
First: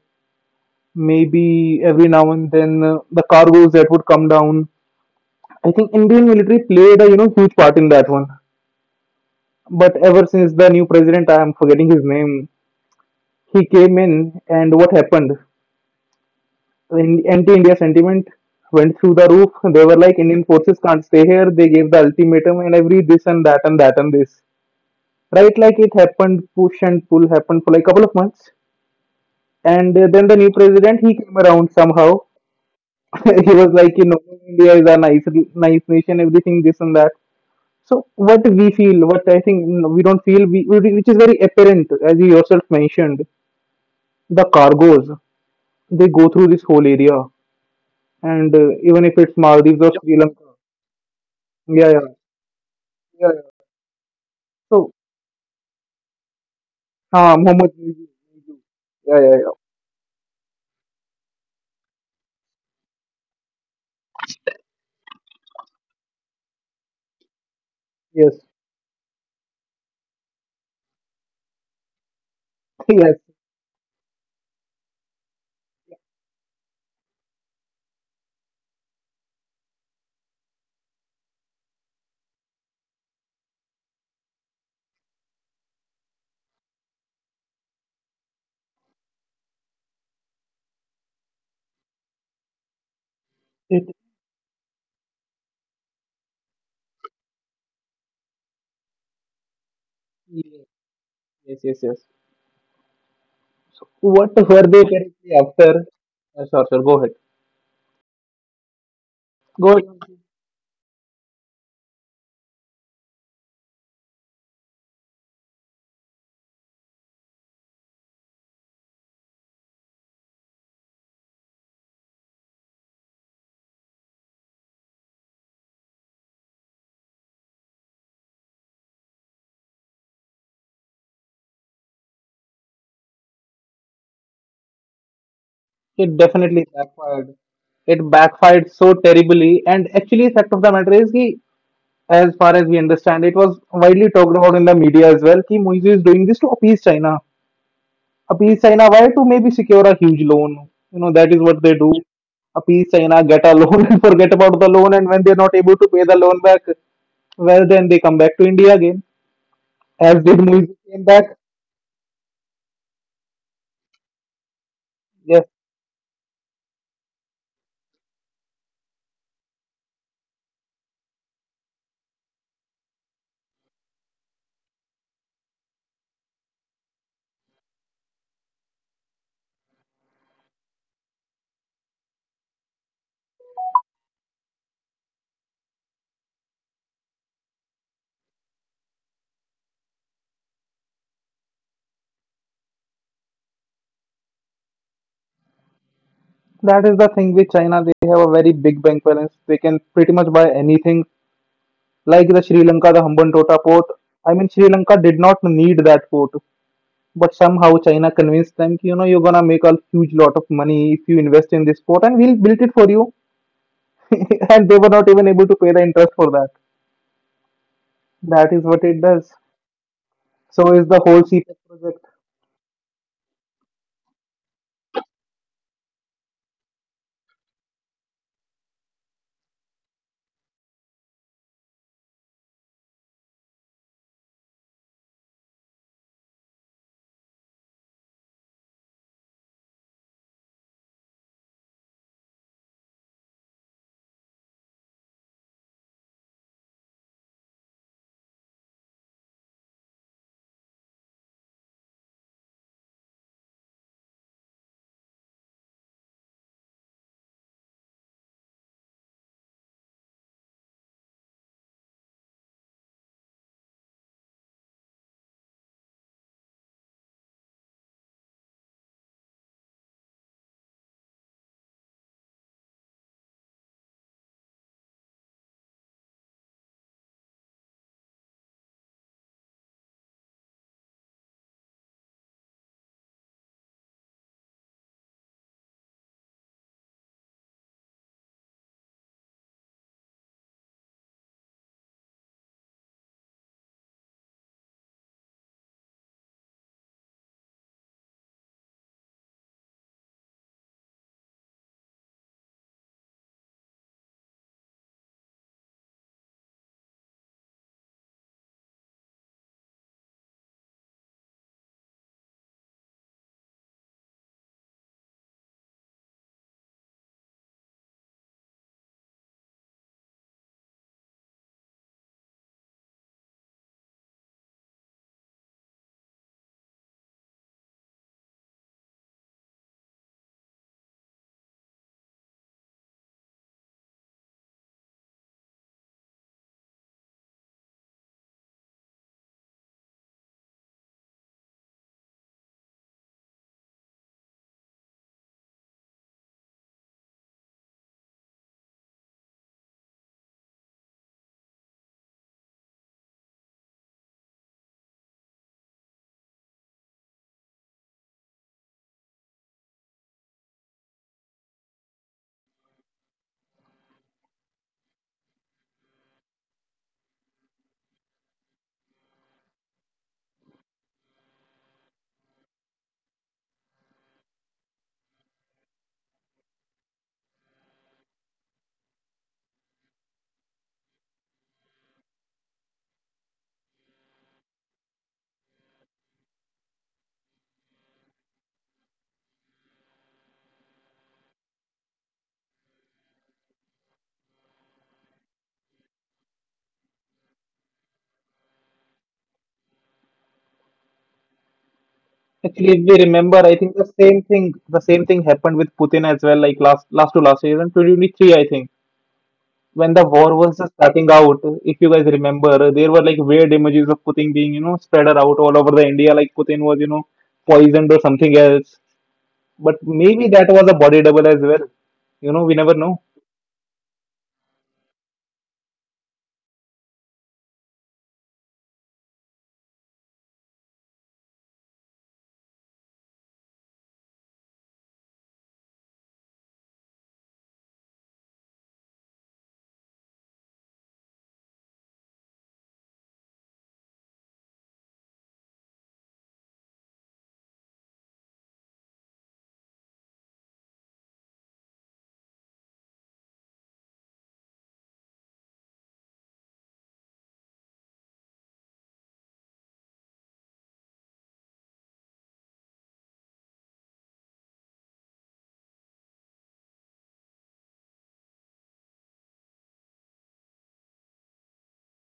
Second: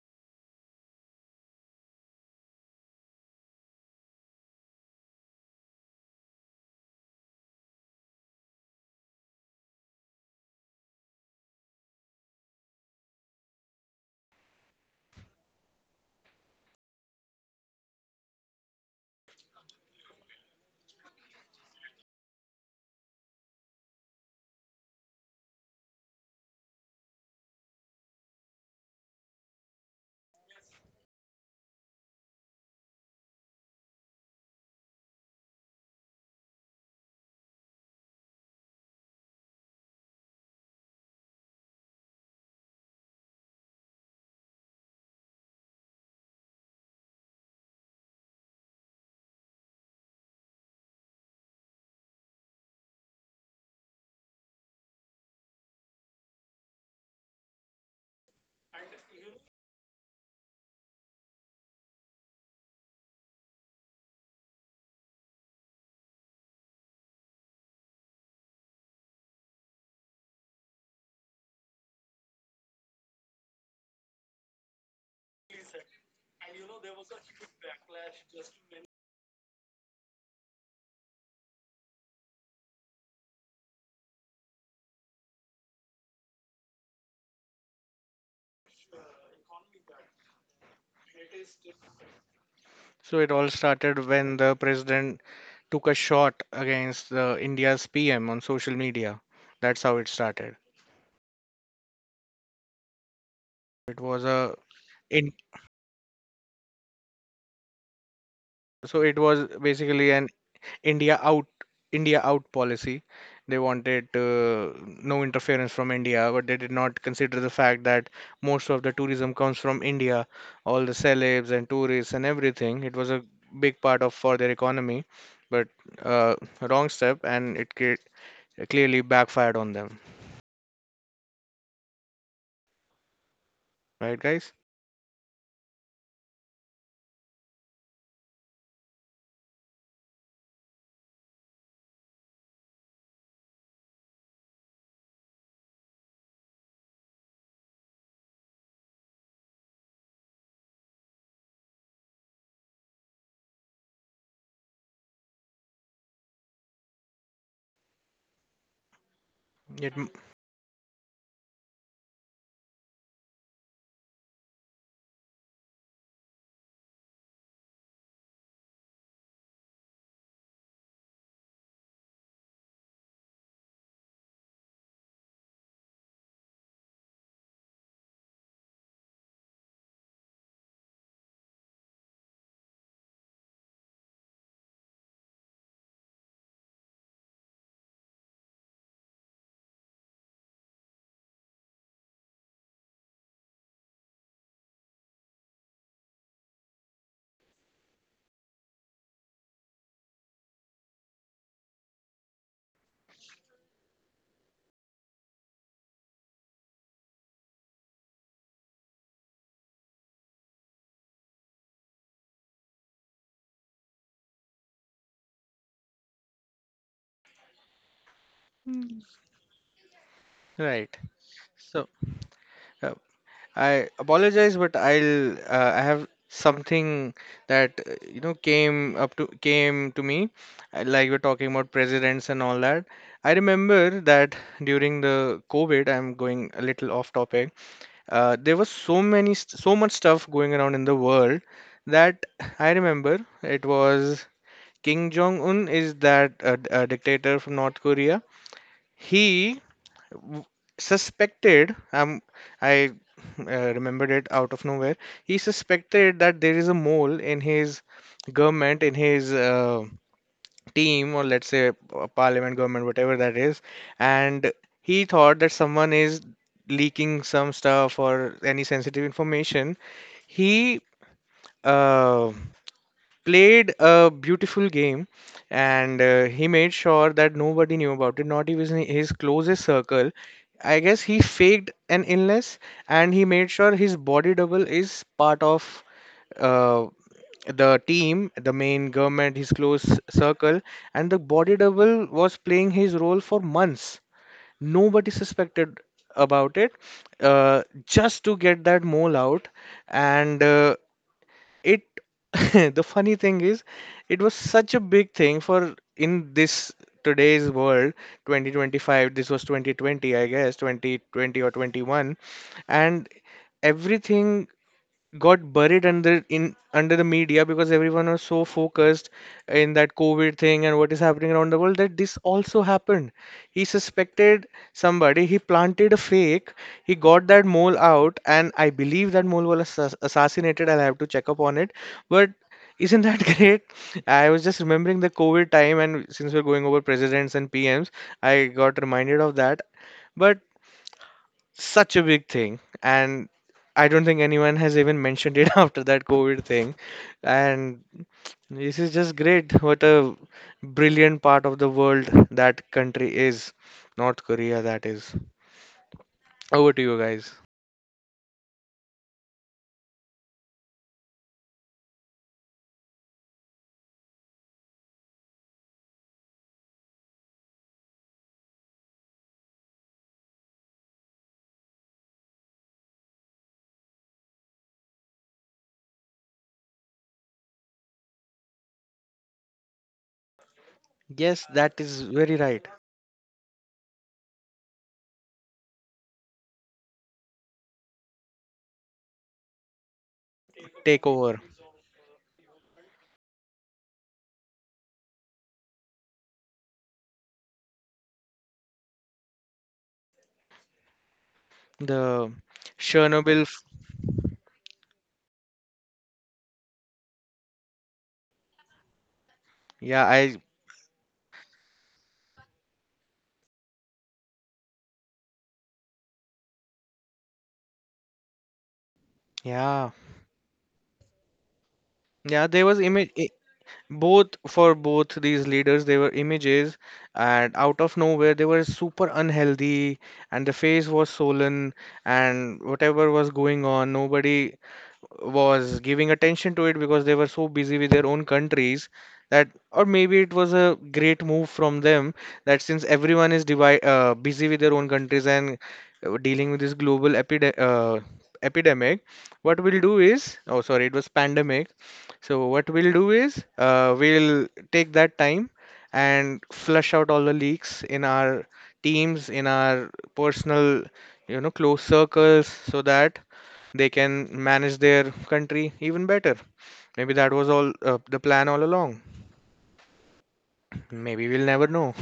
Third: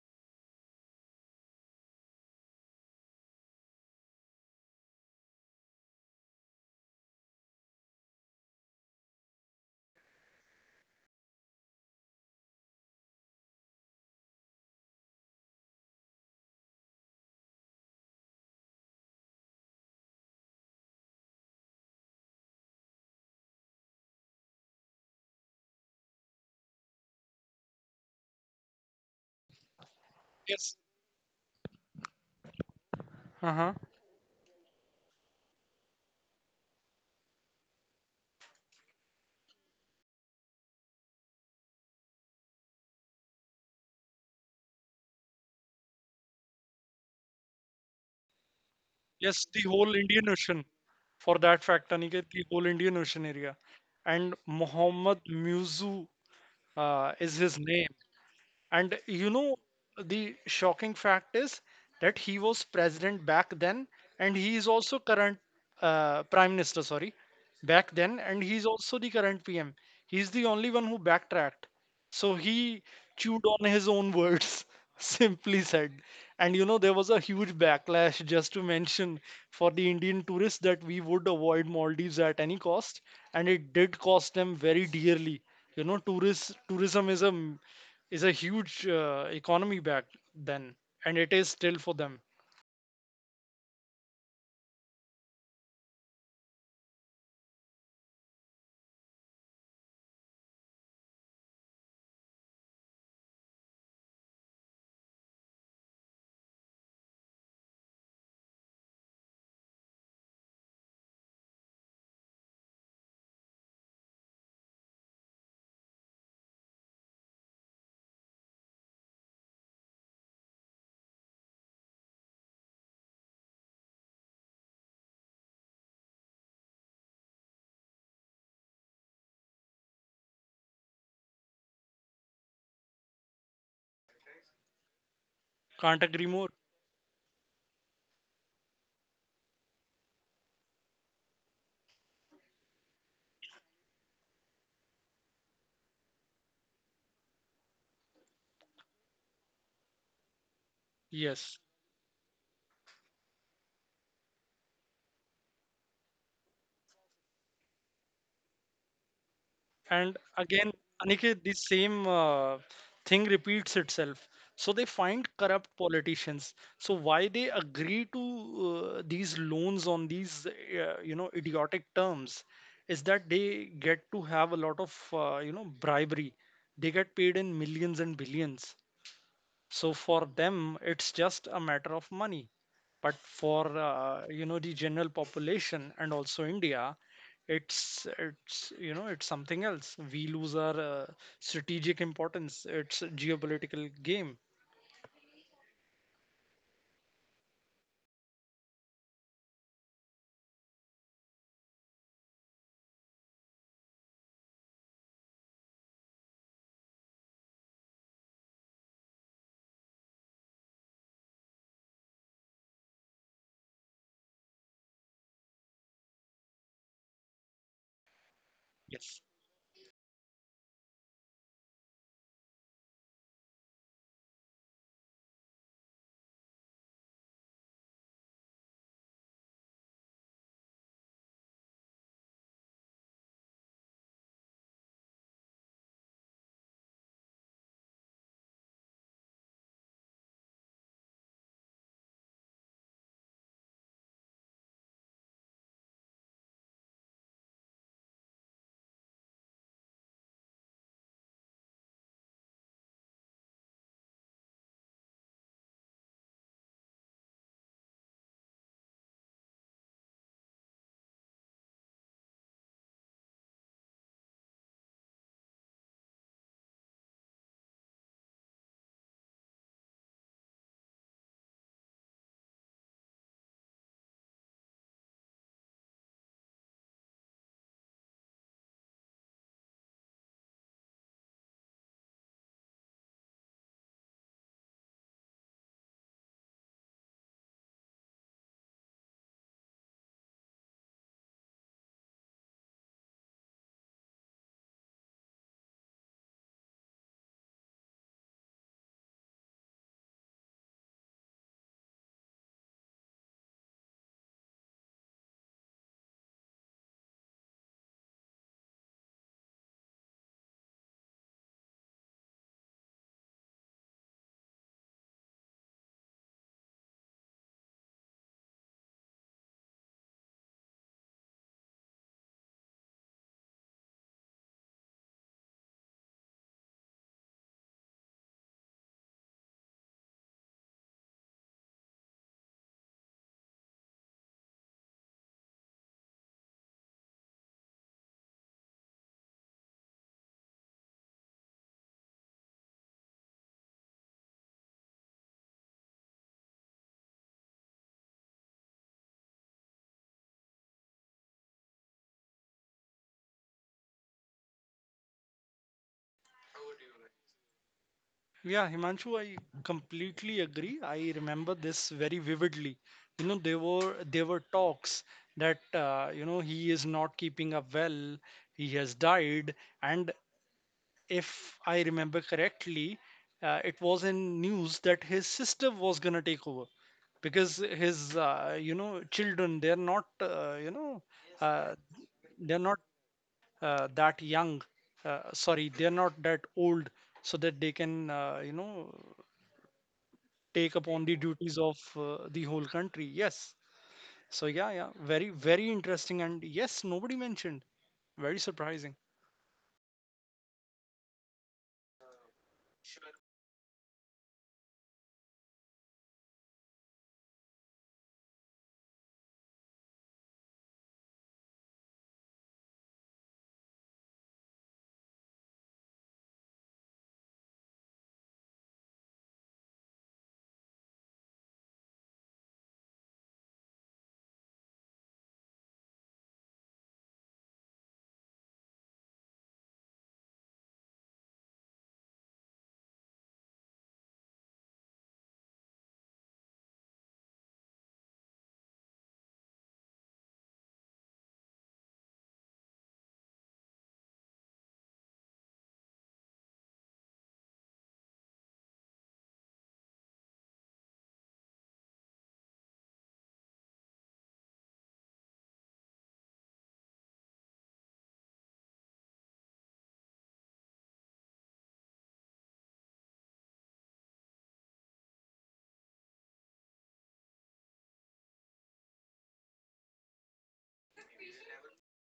Speaker 1: maybe every now and then the cargoes that would come down. I think Indian military played a, you know, huge part in that one. But ever since the new president, I am forgetting his name, he came in, and what happened? In anti-India sentiment went through the roof. They were like, Indian forces can't stay here. They gave the ultimatum and every this and that and that and this. Right, like it happened, push and pull happened for like a couple of months, and then the new
Speaker 3: Yes.
Speaker 1: president, he came around somehow.
Speaker 3: Uh
Speaker 1: He was
Speaker 3: huh.
Speaker 1: like, you know, India is a nice, nice nation, everything this and that. So what we feel, what I think, we don't feel, which is very apparent, as you yourself mentioned, the cargoes, they go through this whole area, and even if it's
Speaker 3: Yes, the
Speaker 1: Maldives or,
Speaker 3: whole
Speaker 1: yep, Sri
Speaker 3: Indian
Speaker 1: Lanka.
Speaker 3: Ocean. For that fact,
Speaker 1: Yeah, yeah,
Speaker 3: Aniket, the whole Indian Ocean
Speaker 1: yeah, yeah.
Speaker 3: area. And
Speaker 1: so
Speaker 3: Muhammad Muzu
Speaker 1: uh,
Speaker 3: is his
Speaker 1: Mohammed,
Speaker 3: name. And
Speaker 1: Yeah,
Speaker 3: you
Speaker 1: yeah,
Speaker 3: know, the shocking fact is that he was president back then, and he is also current prime minister, sorry, back
Speaker 1: yeah,
Speaker 3: then,
Speaker 1: yes.
Speaker 3: and he's also the current PM. He's the only one who backtracked. So he chewed on his own words, simply said. And you know, there was a huge backlash, just to mention, for the Indian tourists, that we would avoid Maldives at any cost, and it did cost them very dearly. You know, tourist tourism is a huge economy back then, and it is still for them.
Speaker 2: So it all
Speaker 1: Yes.
Speaker 2: started when the president took a shot against India's PM on social media. That's how it started.
Speaker 1: Yes, yes, yes, yes.
Speaker 2: It was
Speaker 1: What
Speaker 2: a
Speaker 1: were they
Speaker 2: in
Speaker 1: directly after? Sure, sure. Go ahead.
Speaker 2: so it was
Speaker 1: Go ahead.
Speaker 2: basically an India out India out policy. They wanted no interference from India, but they did not consider the fact that most of the tourism comes from India, all the celebs and tourists and everything. It was a big part of for their economy, but wrong step, and clearly backfired on them. Right, guys?
Speaker 3: Can't
Speaker 1: It
Speaker 3: agree more.
Speaker 1: definitely backfired. It backfired so terribly. And actually, fact of the matter is, he, as far as we understand, it was widely talked about in the media as well. Ki Moise is doing this to appease China. A P Saina, why, to maybe secure a huge loan? You know, that is what
Speaker 3: Yes.
Speaker 1: they do. A P China, get a loan, and forget about the loan, and when they're not able to pay the loan back, well, then they come back to India again,
Speaker 2: It, m-
Speaker 3: And
Speaker 1: as did Moise
Speaker 3: again,
Speaker 1: came back.
Speaker 3: Aniket, the same thing repeats itself. So they find
Speaker 1: Yes,
Speaker 3: corrupt politicians. So why they agree to these loans on these, you know, idiotic terms is that they get to have a lot of, you know, bribery. They get paid in millions and billions. So for them, it's just a matter of money, but for you know, the general population and also India, it's, you know, it's something else. We lose our strategic importance. It's a geopolitical game.
Speaker 1: that is the thing with China. They have a very big bank balance. They can pretty much buy anything, like the Sri Lanka, the Hambantota port. I mean, Sri Lanka did not need that port, but somehow China convinced them, you know, you're gonna make a huge lot of money if you invest in this port, and we'll build it for you, and they were not even able to pay the interest for that. That is what it
Speaker 3: Yes.
Speaker 1: does. So is
Speaker 2: right.
Speaker 1: the whole CPEC
Speaker 2: So.
Speaker 1: project.
Speaker 2: I apologize, but I'll I have something that came up to came to me, like we're talking about presidents and all that. I remember that during the COVID, I'm going a little off topic. There was so so much stuff going around in the world that I remember it was Kim Jong Un. Is that dictator from North Korea. He w- Suspected. I remembered it out of nowhere. He suspected that there is a mole in his government, in his team, or let's say a parliament, government, whatever that is. And he thought that someone is leaking some stuff or any sensitive information. He uh, played a beautiful game, and he made sure that nobody knew about it, not even his closest circle. I guess he faked an illness, and he made sure his body double is part of uh, the team, the main government, his close circle, and the body double was playing his role for months. Nobody suspected about it, just to get that mole out. And it, the funny thing is, it was such a big thing for in this today's world, 2025. This was 2020, I guess, 2020 or 21. And everything got buried under the media because everyone was so focused in that COVID thing and what is happening around the world, that this also happened. He suspected somebody, he planted a fake, he got that mole out, and I believe that mole was assassinated. I'll have to check up on it. But isn't that great? I was just remembering the COVID time, and since we're going over presidents and PMs, I got reminded of that. But such a big thing, and I don't think anyone has even mentioned it after that COVID thing. And this is just great. What a brilliant part of the world that country is. North Korea, that is. Over to you guys.
Speaker 3: Yeah, Himanshu, I completely agree. I remember this very vividly. You know, there were talks that you know, he is not keeping up well. He has died, and if I remember correctly, it was in news that his sister was gonna take over because his, you know, children, they're not, you know,
Speaker 2: Yes,
Speaker 3: uh,
Speaker 2: that is very
Speaker 3: they're
Speaker 2: right.
Speaker 3: not, that young. Sorry, they're not that old, so that they can, you know, take upon
Speaker 2: Take
Speaker 3: the
Speaker 2: over.
Speaker 3: duties of the whole country. Yes. So yeah, yeah, very interesting, and yes, nobody mentioned. Very surprising.
Speaker 2: The
Speaker 1: Actually, if we remember,
Speaker 2: chernobyl
Speaker 1: I
Speaker 2: f-
Speaker 1: think the same thing happened with Putin as well. Like last, last to last year, in 2023, I think, when the
Speaker 2: yeah
Speaker 1: war
Speaker 2: i
Speaker 1: was just starting out. If you guys remember, there were like weird images of Putin being, you know, spread out all over the India, like Putin was, you know, poisoned or something else. But
Speaker 2: yeah,
Speaker 1: maybe that was a body double as well. You know,
Speaker 2: yeah,
Speaker 1: we
Speaker 2: there
Speaker 1: never
Speaker 2: was
Speaker 1: know.
Speaker 2: image, both for both these leaders. They were images, and out of nowhere they were super unhealthy, and the face was swollen, and whatever was going on, nobody was giving attention to it because they were so busy with their own countries. That, or maybe it was a great move from them, that since everyone is busy with their own countries and dealing with this global epidemic, what we'll do is, oh sorry, it was pandemic. So what we'll do is, we'll take that time and flush out all the leaks in our teams, in our personal, you know, close circles, so that they can manage their country even better. Maybe that was all the plan all along. Maybe we'll never know.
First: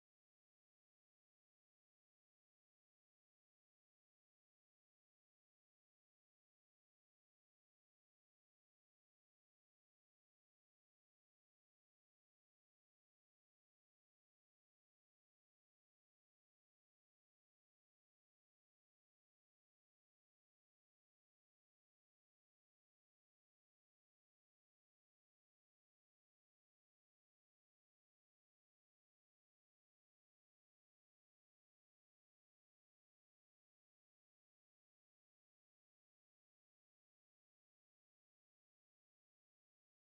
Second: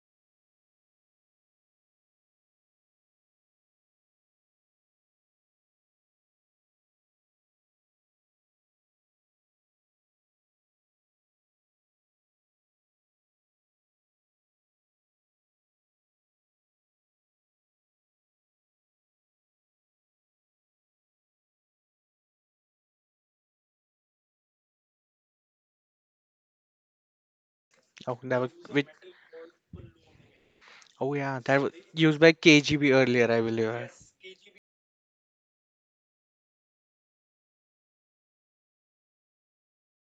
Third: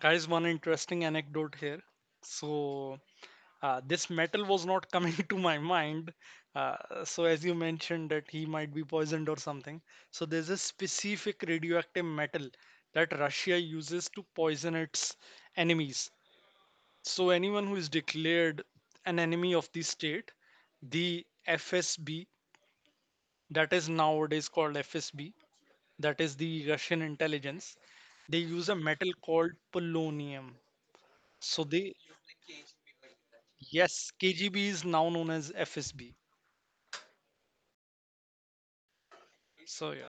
Speaker 3: Guys, one interesting anecdote here. So this metal was not coming to my mind. Uh, so, as you mentioned, that he might be poisoned or something. So there's a specific radioactive metal that Russia uses to poison its enemies. So anyone who is declared an enemy of the state, the FSB, that is nowadays called FSB, that is the Russian intelligence,
Speaker 2: Oh,
Speaker 3: they
Speaker 2: that was
Speaker 3: use a
Speaker 2: which,
Speaker 3: metal called polonium.
Speaker 2: oh yeah, that
Speaker 3: So,
Speaker 2: was
Speaker 3: they,
Speaker 2: used by KGB earlier, I believe.
Speaker 3: yes, KGB is now known as FSB. So, yeah.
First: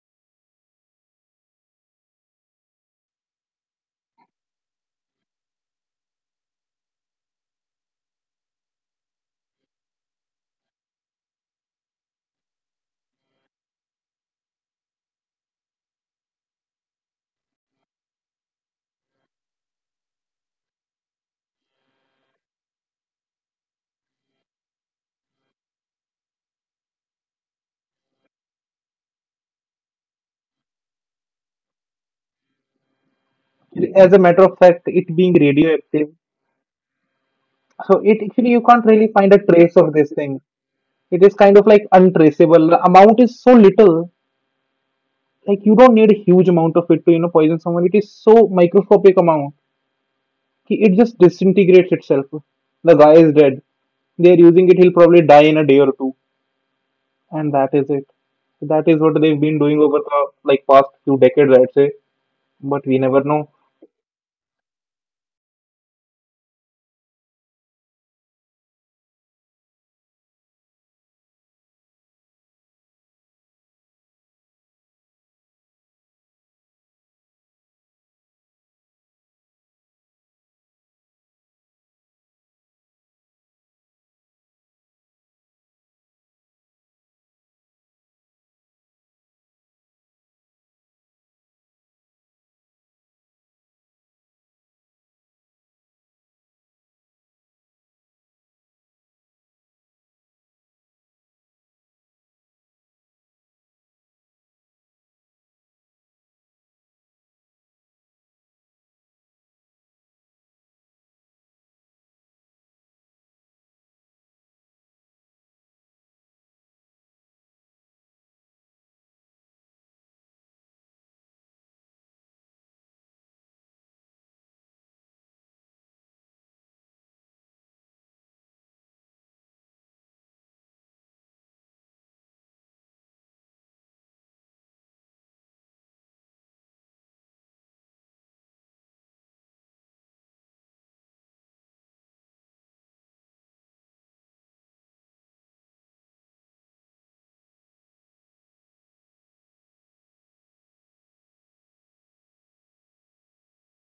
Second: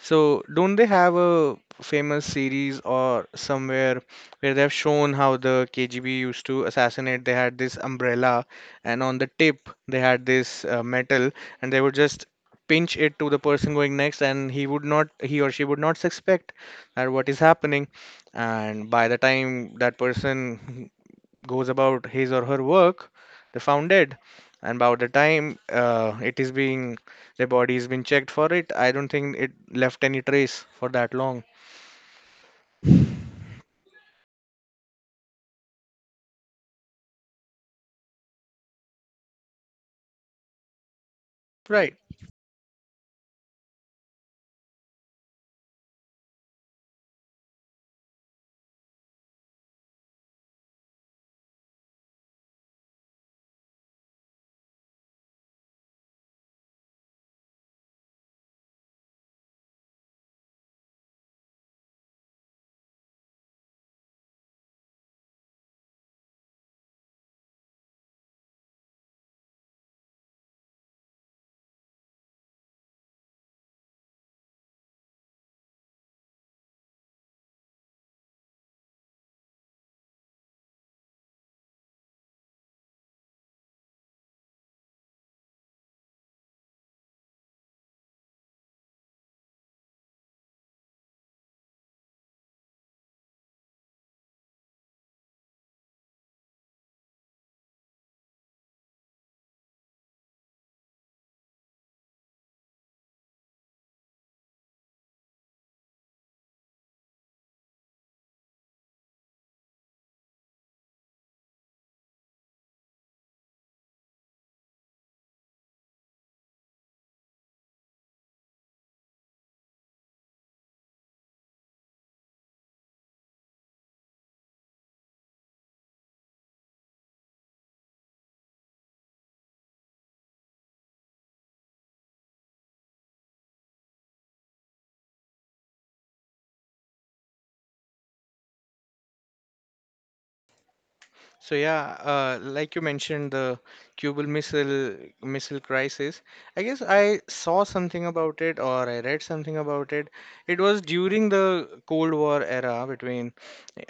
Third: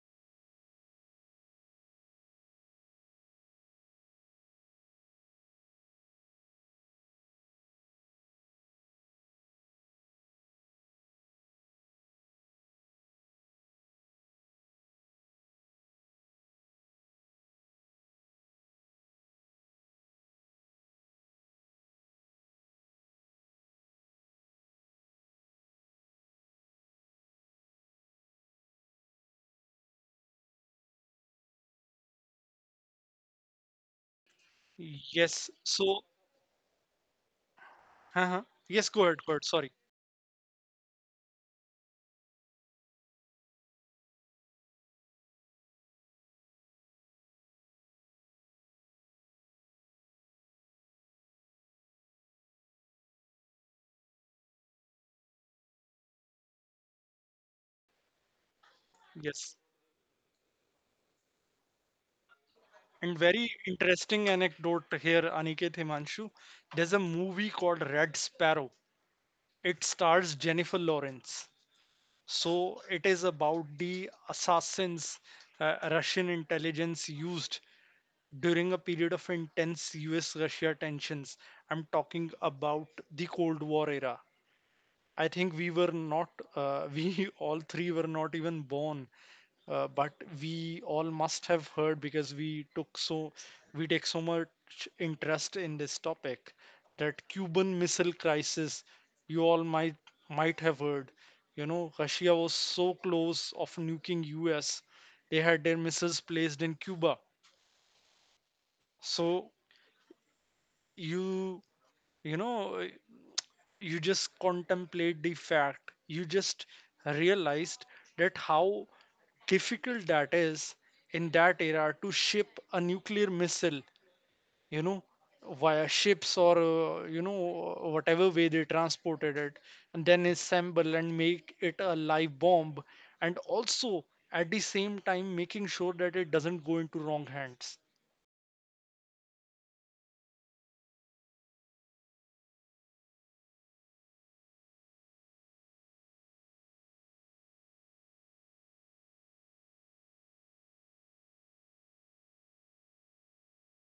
Speaker 2: So, don't they have a famous series or somewhere where they have shown how the KGB used to assassinate? They had this umbrella, and on the tip, they had this metal, and they would just pinch it to the person going next, and he would not, he or she would not suspect that what is happening. And by the time that person goes about his or her work, they found dead. And by the time their body has been checked for it, I don't think it left any trace for that long.
Speaker 1: As a matter of fact, it being
Speaker 3: Yes. So,
Speaker 1: radioactive, so it
Speaker 3: uh.
Speaker 1: actually, you can't
Speaker 3: Yes, go
Speaker 1: really
Speaker 3: ahead, go
Speaker 1: find a
Speaker 3: ahead. Sorry.
Speaker 1: trace of this thing. It is kind of like
Speaker 2: Right.
Speaker 1: untraceable. The amount is so little, like you don't need a huge amount of it to, you know, poison someone. It is so microscopic amount कि it just disintegrates itself. The guy is dead. They are using it. He'll probably die in a day or two, and that is it. That is what they've been
Speaker 3: Yes.
Speaker 1: doing over the like past few decades, I'd say. But we never
Speaker 3: And
Speaker 1: know.
Speaker 3: very interesting anecdote here, Aniket, Himanshu. There's a movie called Red Sparrow. It stars Jennifer Lawrence. So it is about the assassins Russian intelligence used during a period of intense US-Russia tensions. I'm talking about the Cold War era. I think we were not, we all three were not even born, but we all must have heard, because we took so we take so much interest in this topic, that Cuban Missile Crisis you all might have heard. You know, Russia was so close of nuking US. They had their missiles placed in Cuba. So you you know, you just contemplate the fact, you just realized that how difficult that is in that era to ship a nuclear missile, you know, via ships or, you know, whatever way they transported it, and then assemble and make it a live bomb, and also at the same time making sure that it doesn't go into wrong hands.
Speaker 2: So yeah, like you mentioned, the Cuban missile crisis. I guess I saw something about it or I read something about it. It was during the Cold War era between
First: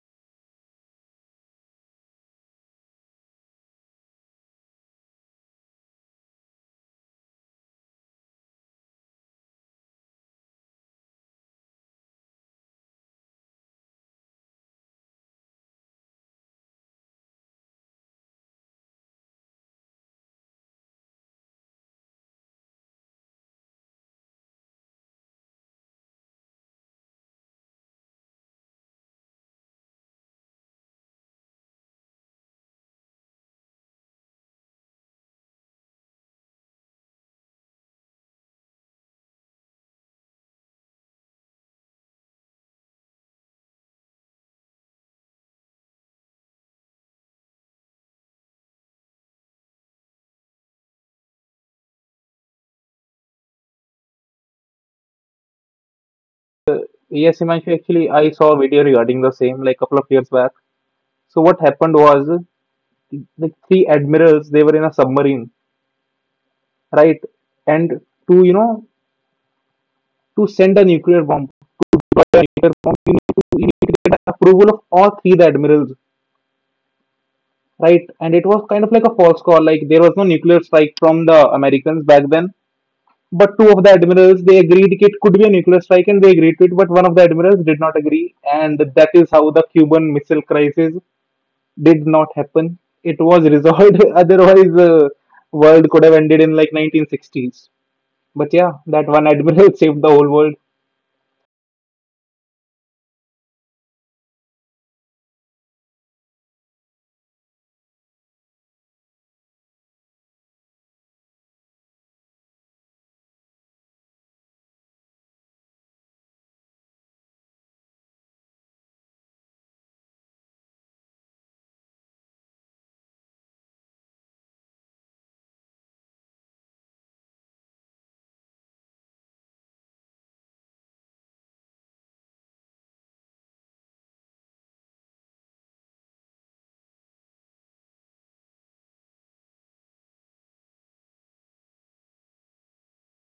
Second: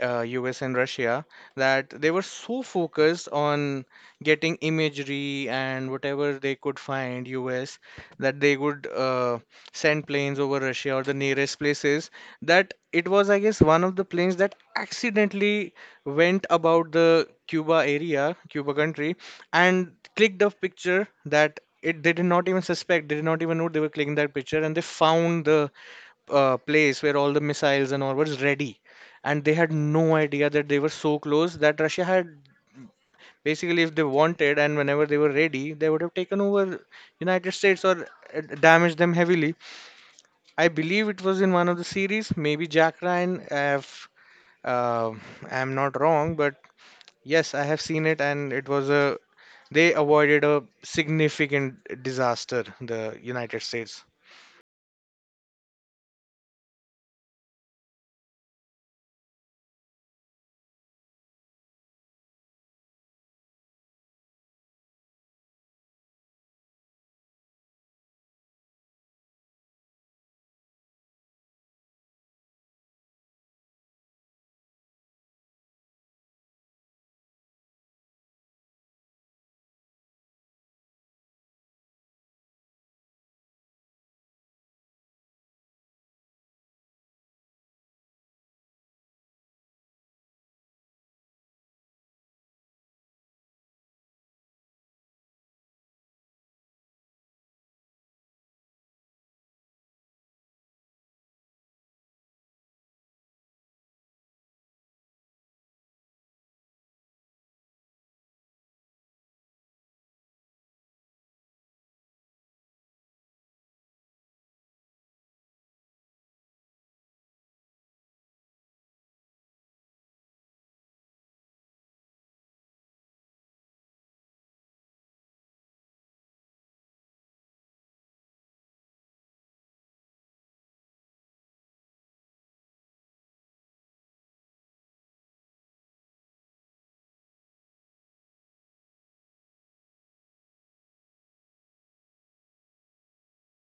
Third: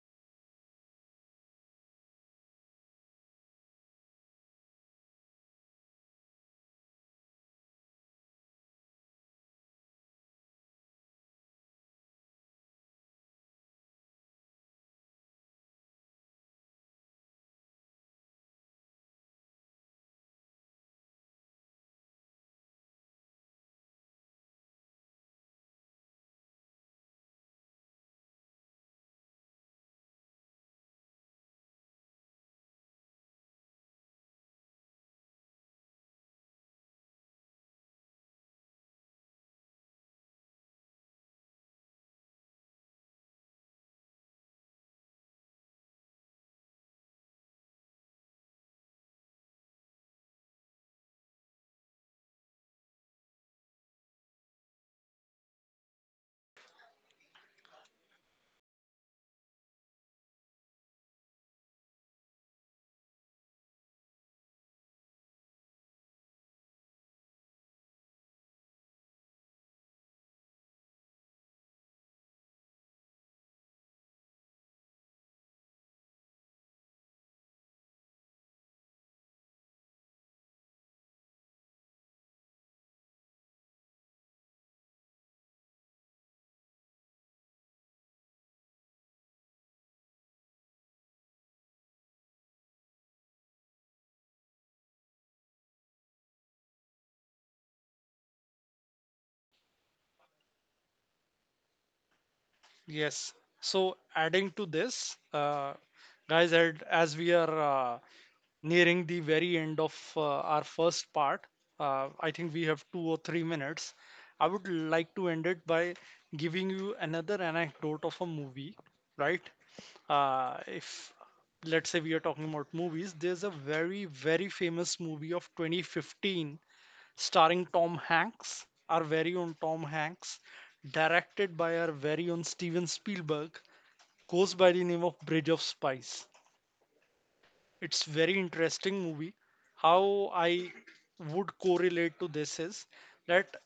Speaker 2: US and Russia, that they were so focused on getting imagery and whatever they could find US, that they would send planes over Russia or the nearest places. That it was, I guess, one of the planes that accidentally went about the Cuba area, Cuba country, and clicked a picture, that it, they did not even suspect, they did not even know they were clicking that picture, and they found the place where all the missiles and all was ready. And they had no idea that they were so close, that Russia had basically, if they wanted and whenever they were ready, they would have taken over United States or damaged them heavily. I believe it was in one of the series, maybe Jack Ryan, if uh, I'm not wrong, but yes, I have seen it, and it was a, they avoided a significant disaster, the United States.
Speaker 1: Yes, Himanshu, actually, I saw a video regarding the same like couple of years back. So what happened was, like three admirals, they were in a submarine, right? And to, you know, to send a nuclear bomb, you need to get approval of all three the admirals, right? And it was kind of like a false call. Like, there was no nuclear strike from the Americans back then, but two of the admirals, they agreed it could be a nuclear strike, and they agreed to it. But one of the admirals did not agree, and that is how the Cuban Missile Crisis did not happen. It was resolved. Otherwise, the world could have ended in like 1960s. But yeah, that one admiral saved the whole world.
Speaker 3: Yes. So adding to this, guys, and as we are uh, nearing the very end of our first part, I think we have 2 or 3 minutes. I would like to end it by giving you another anecdote of a movie, right? If let's say we are talking about movies, there's a very, very famous movie of 2015 starring Tom Hanks, our very own Tom Hanks, directed by our very own Steven Spielberg, goes by the name of Bridge of Spies. It's very interesting movie. How I would correlate to this is that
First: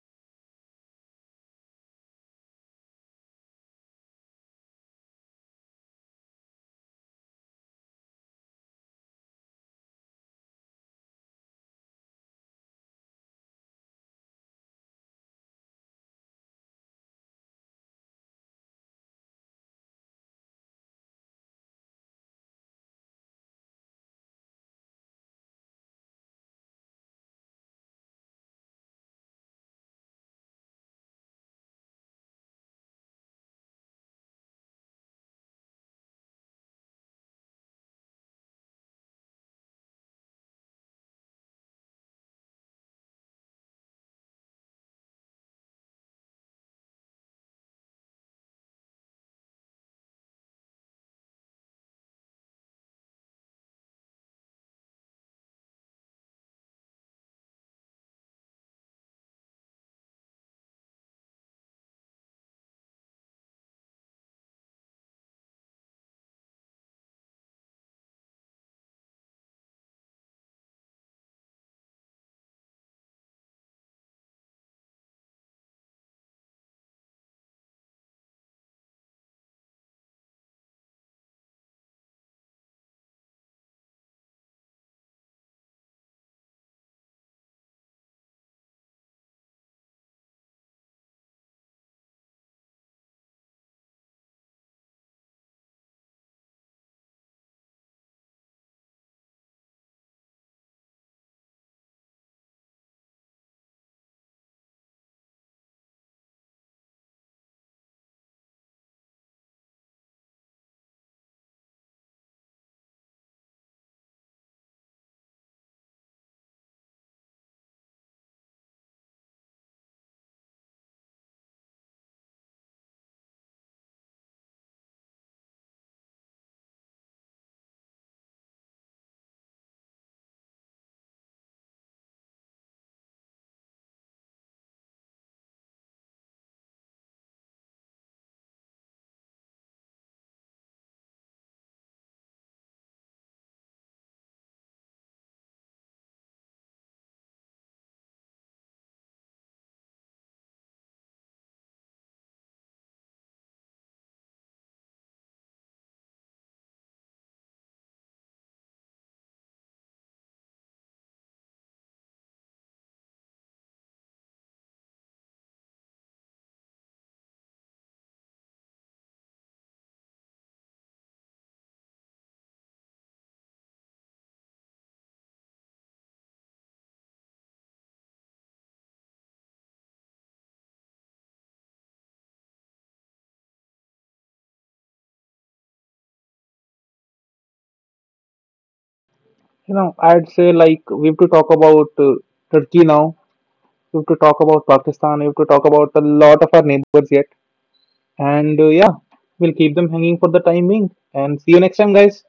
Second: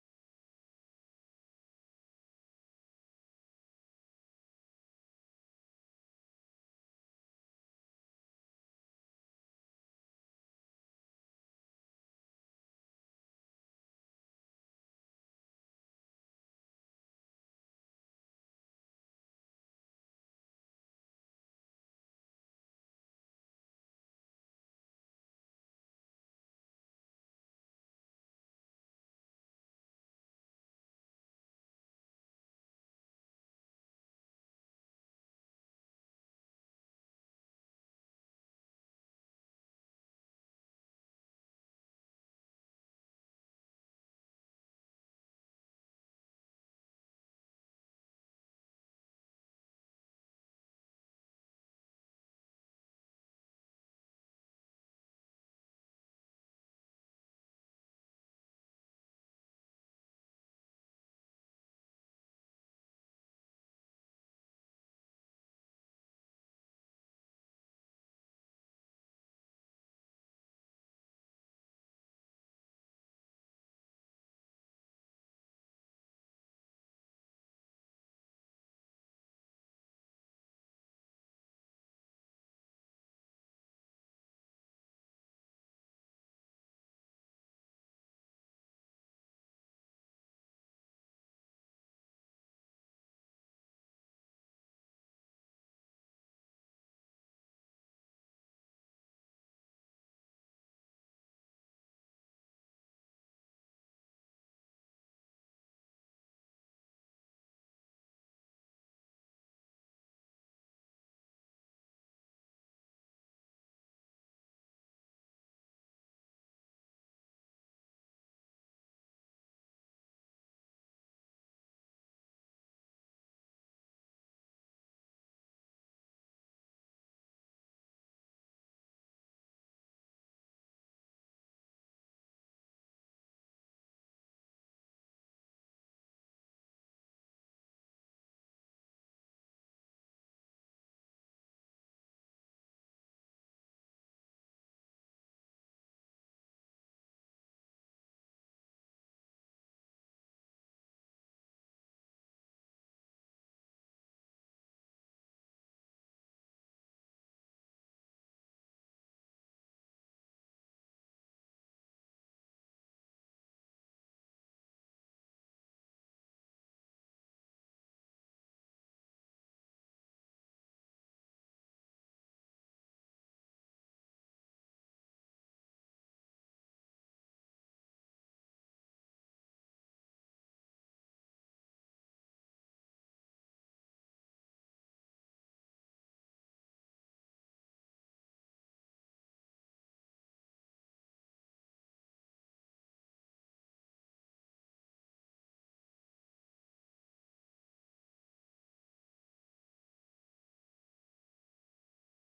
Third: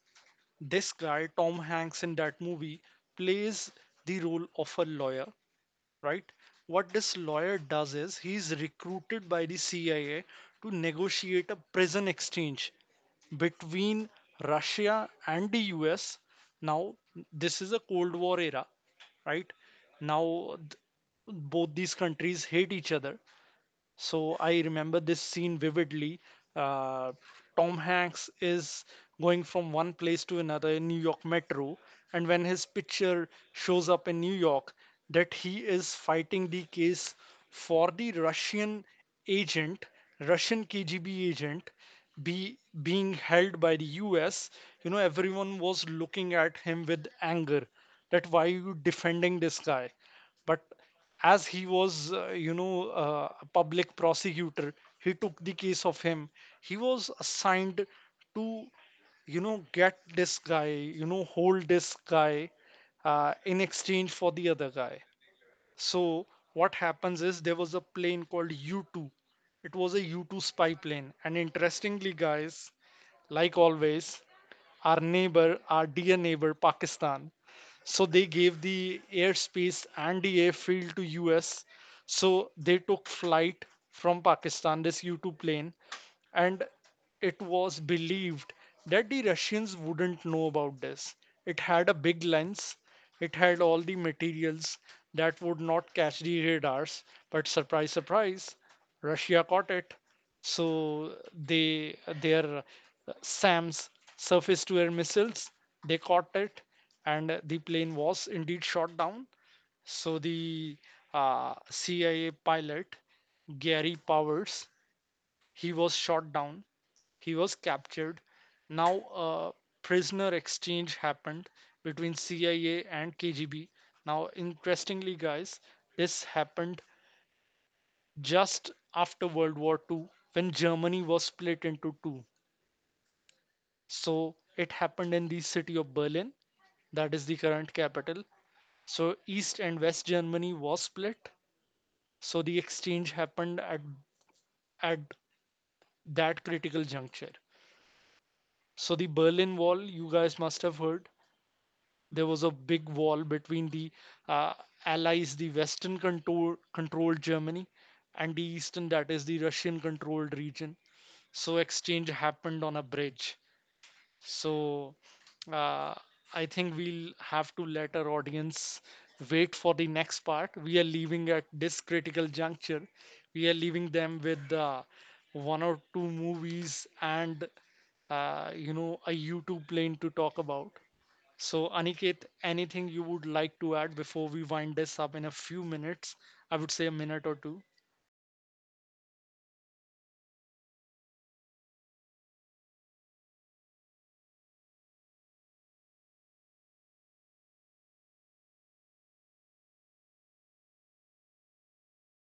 Speaker 3: this guy Tom Hanks in that movie plays the role of a lawyer, right? What this lawyer does is he's recruited by the CIA to negotiate a prison exchange between Russia and the US. Now, this is a Cold War era, right? Now, both these countries hate each other. So I remember this scene vividly. Uh, Tom Hanks is going from one place to another in New York Metro, and when his picture shows up in New York, that he is fighting the case for the Russian agent, Russian KGB agent, be being held by the US. You know, everyone was looking at him with anger. That why you defending this guy? But as he was, you know, a public prosecutor, he took the case of him, he was assigned to, you know, get this guy, you know, hold this guy, in exchange for the other guy. So what happens is there was a plane called U2. It was a U2 spy plane, and interestingly, guys, like always, our neighbor, our dear neighbor Pakistan, so they gave the airspace and the airfield to US. So they took flight from Pakistan, this U2 plane, and it was believed that the Russians wouldn't know about this. It had a big lens, it had all the materials that would not catch the radars. But surprise, surprise, Russia caught it. So they, their SAMs, surface to air missiles, they caught it, and the plane was indeed shot down. So the, CIA pilot Gary Powers, he was shot down. He was captured. Now a prisoner exchange happened between CIA and KGB. Now interestingly, guys, this happened just after World War II, when Germany was split into 2. So it happened in the city of Berlin, that is the current capital. So East and West Germany was split. So the exchange happened at at that critical juncture. So the Berlin Wall, you guys must have heard, there was a big wall between the, uh, allies, the Western controlled Germany, and the Eastern, that is the Russian controlled region. So exchange happened on a bridge. So, uh, I think we'll have to let our audience wait for the next part. We are leaving at this critical juncture. We are leaving them with, 1 or 2 movies and, you know, a YouTube plane to talk about. So Aniket, anything you would like to add before we wind this up in a few minutes? I would say a minute or two.
Speaker 1: You know, I'd say like we have to talk about Turkey now. We have to talk about Pakistan. We have to talk about a lot of our neighbors yet. And yeah, we'll keep them hanging for the time being. And see you next time, guys.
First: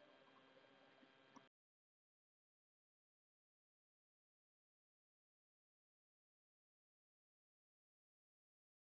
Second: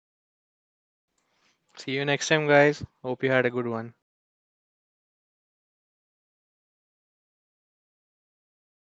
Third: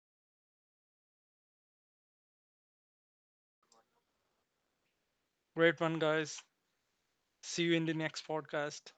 Speaker 2: See you next time, guys. Hope you had a good one.
Speaker 3: Great one, guys. See you in the next podcast.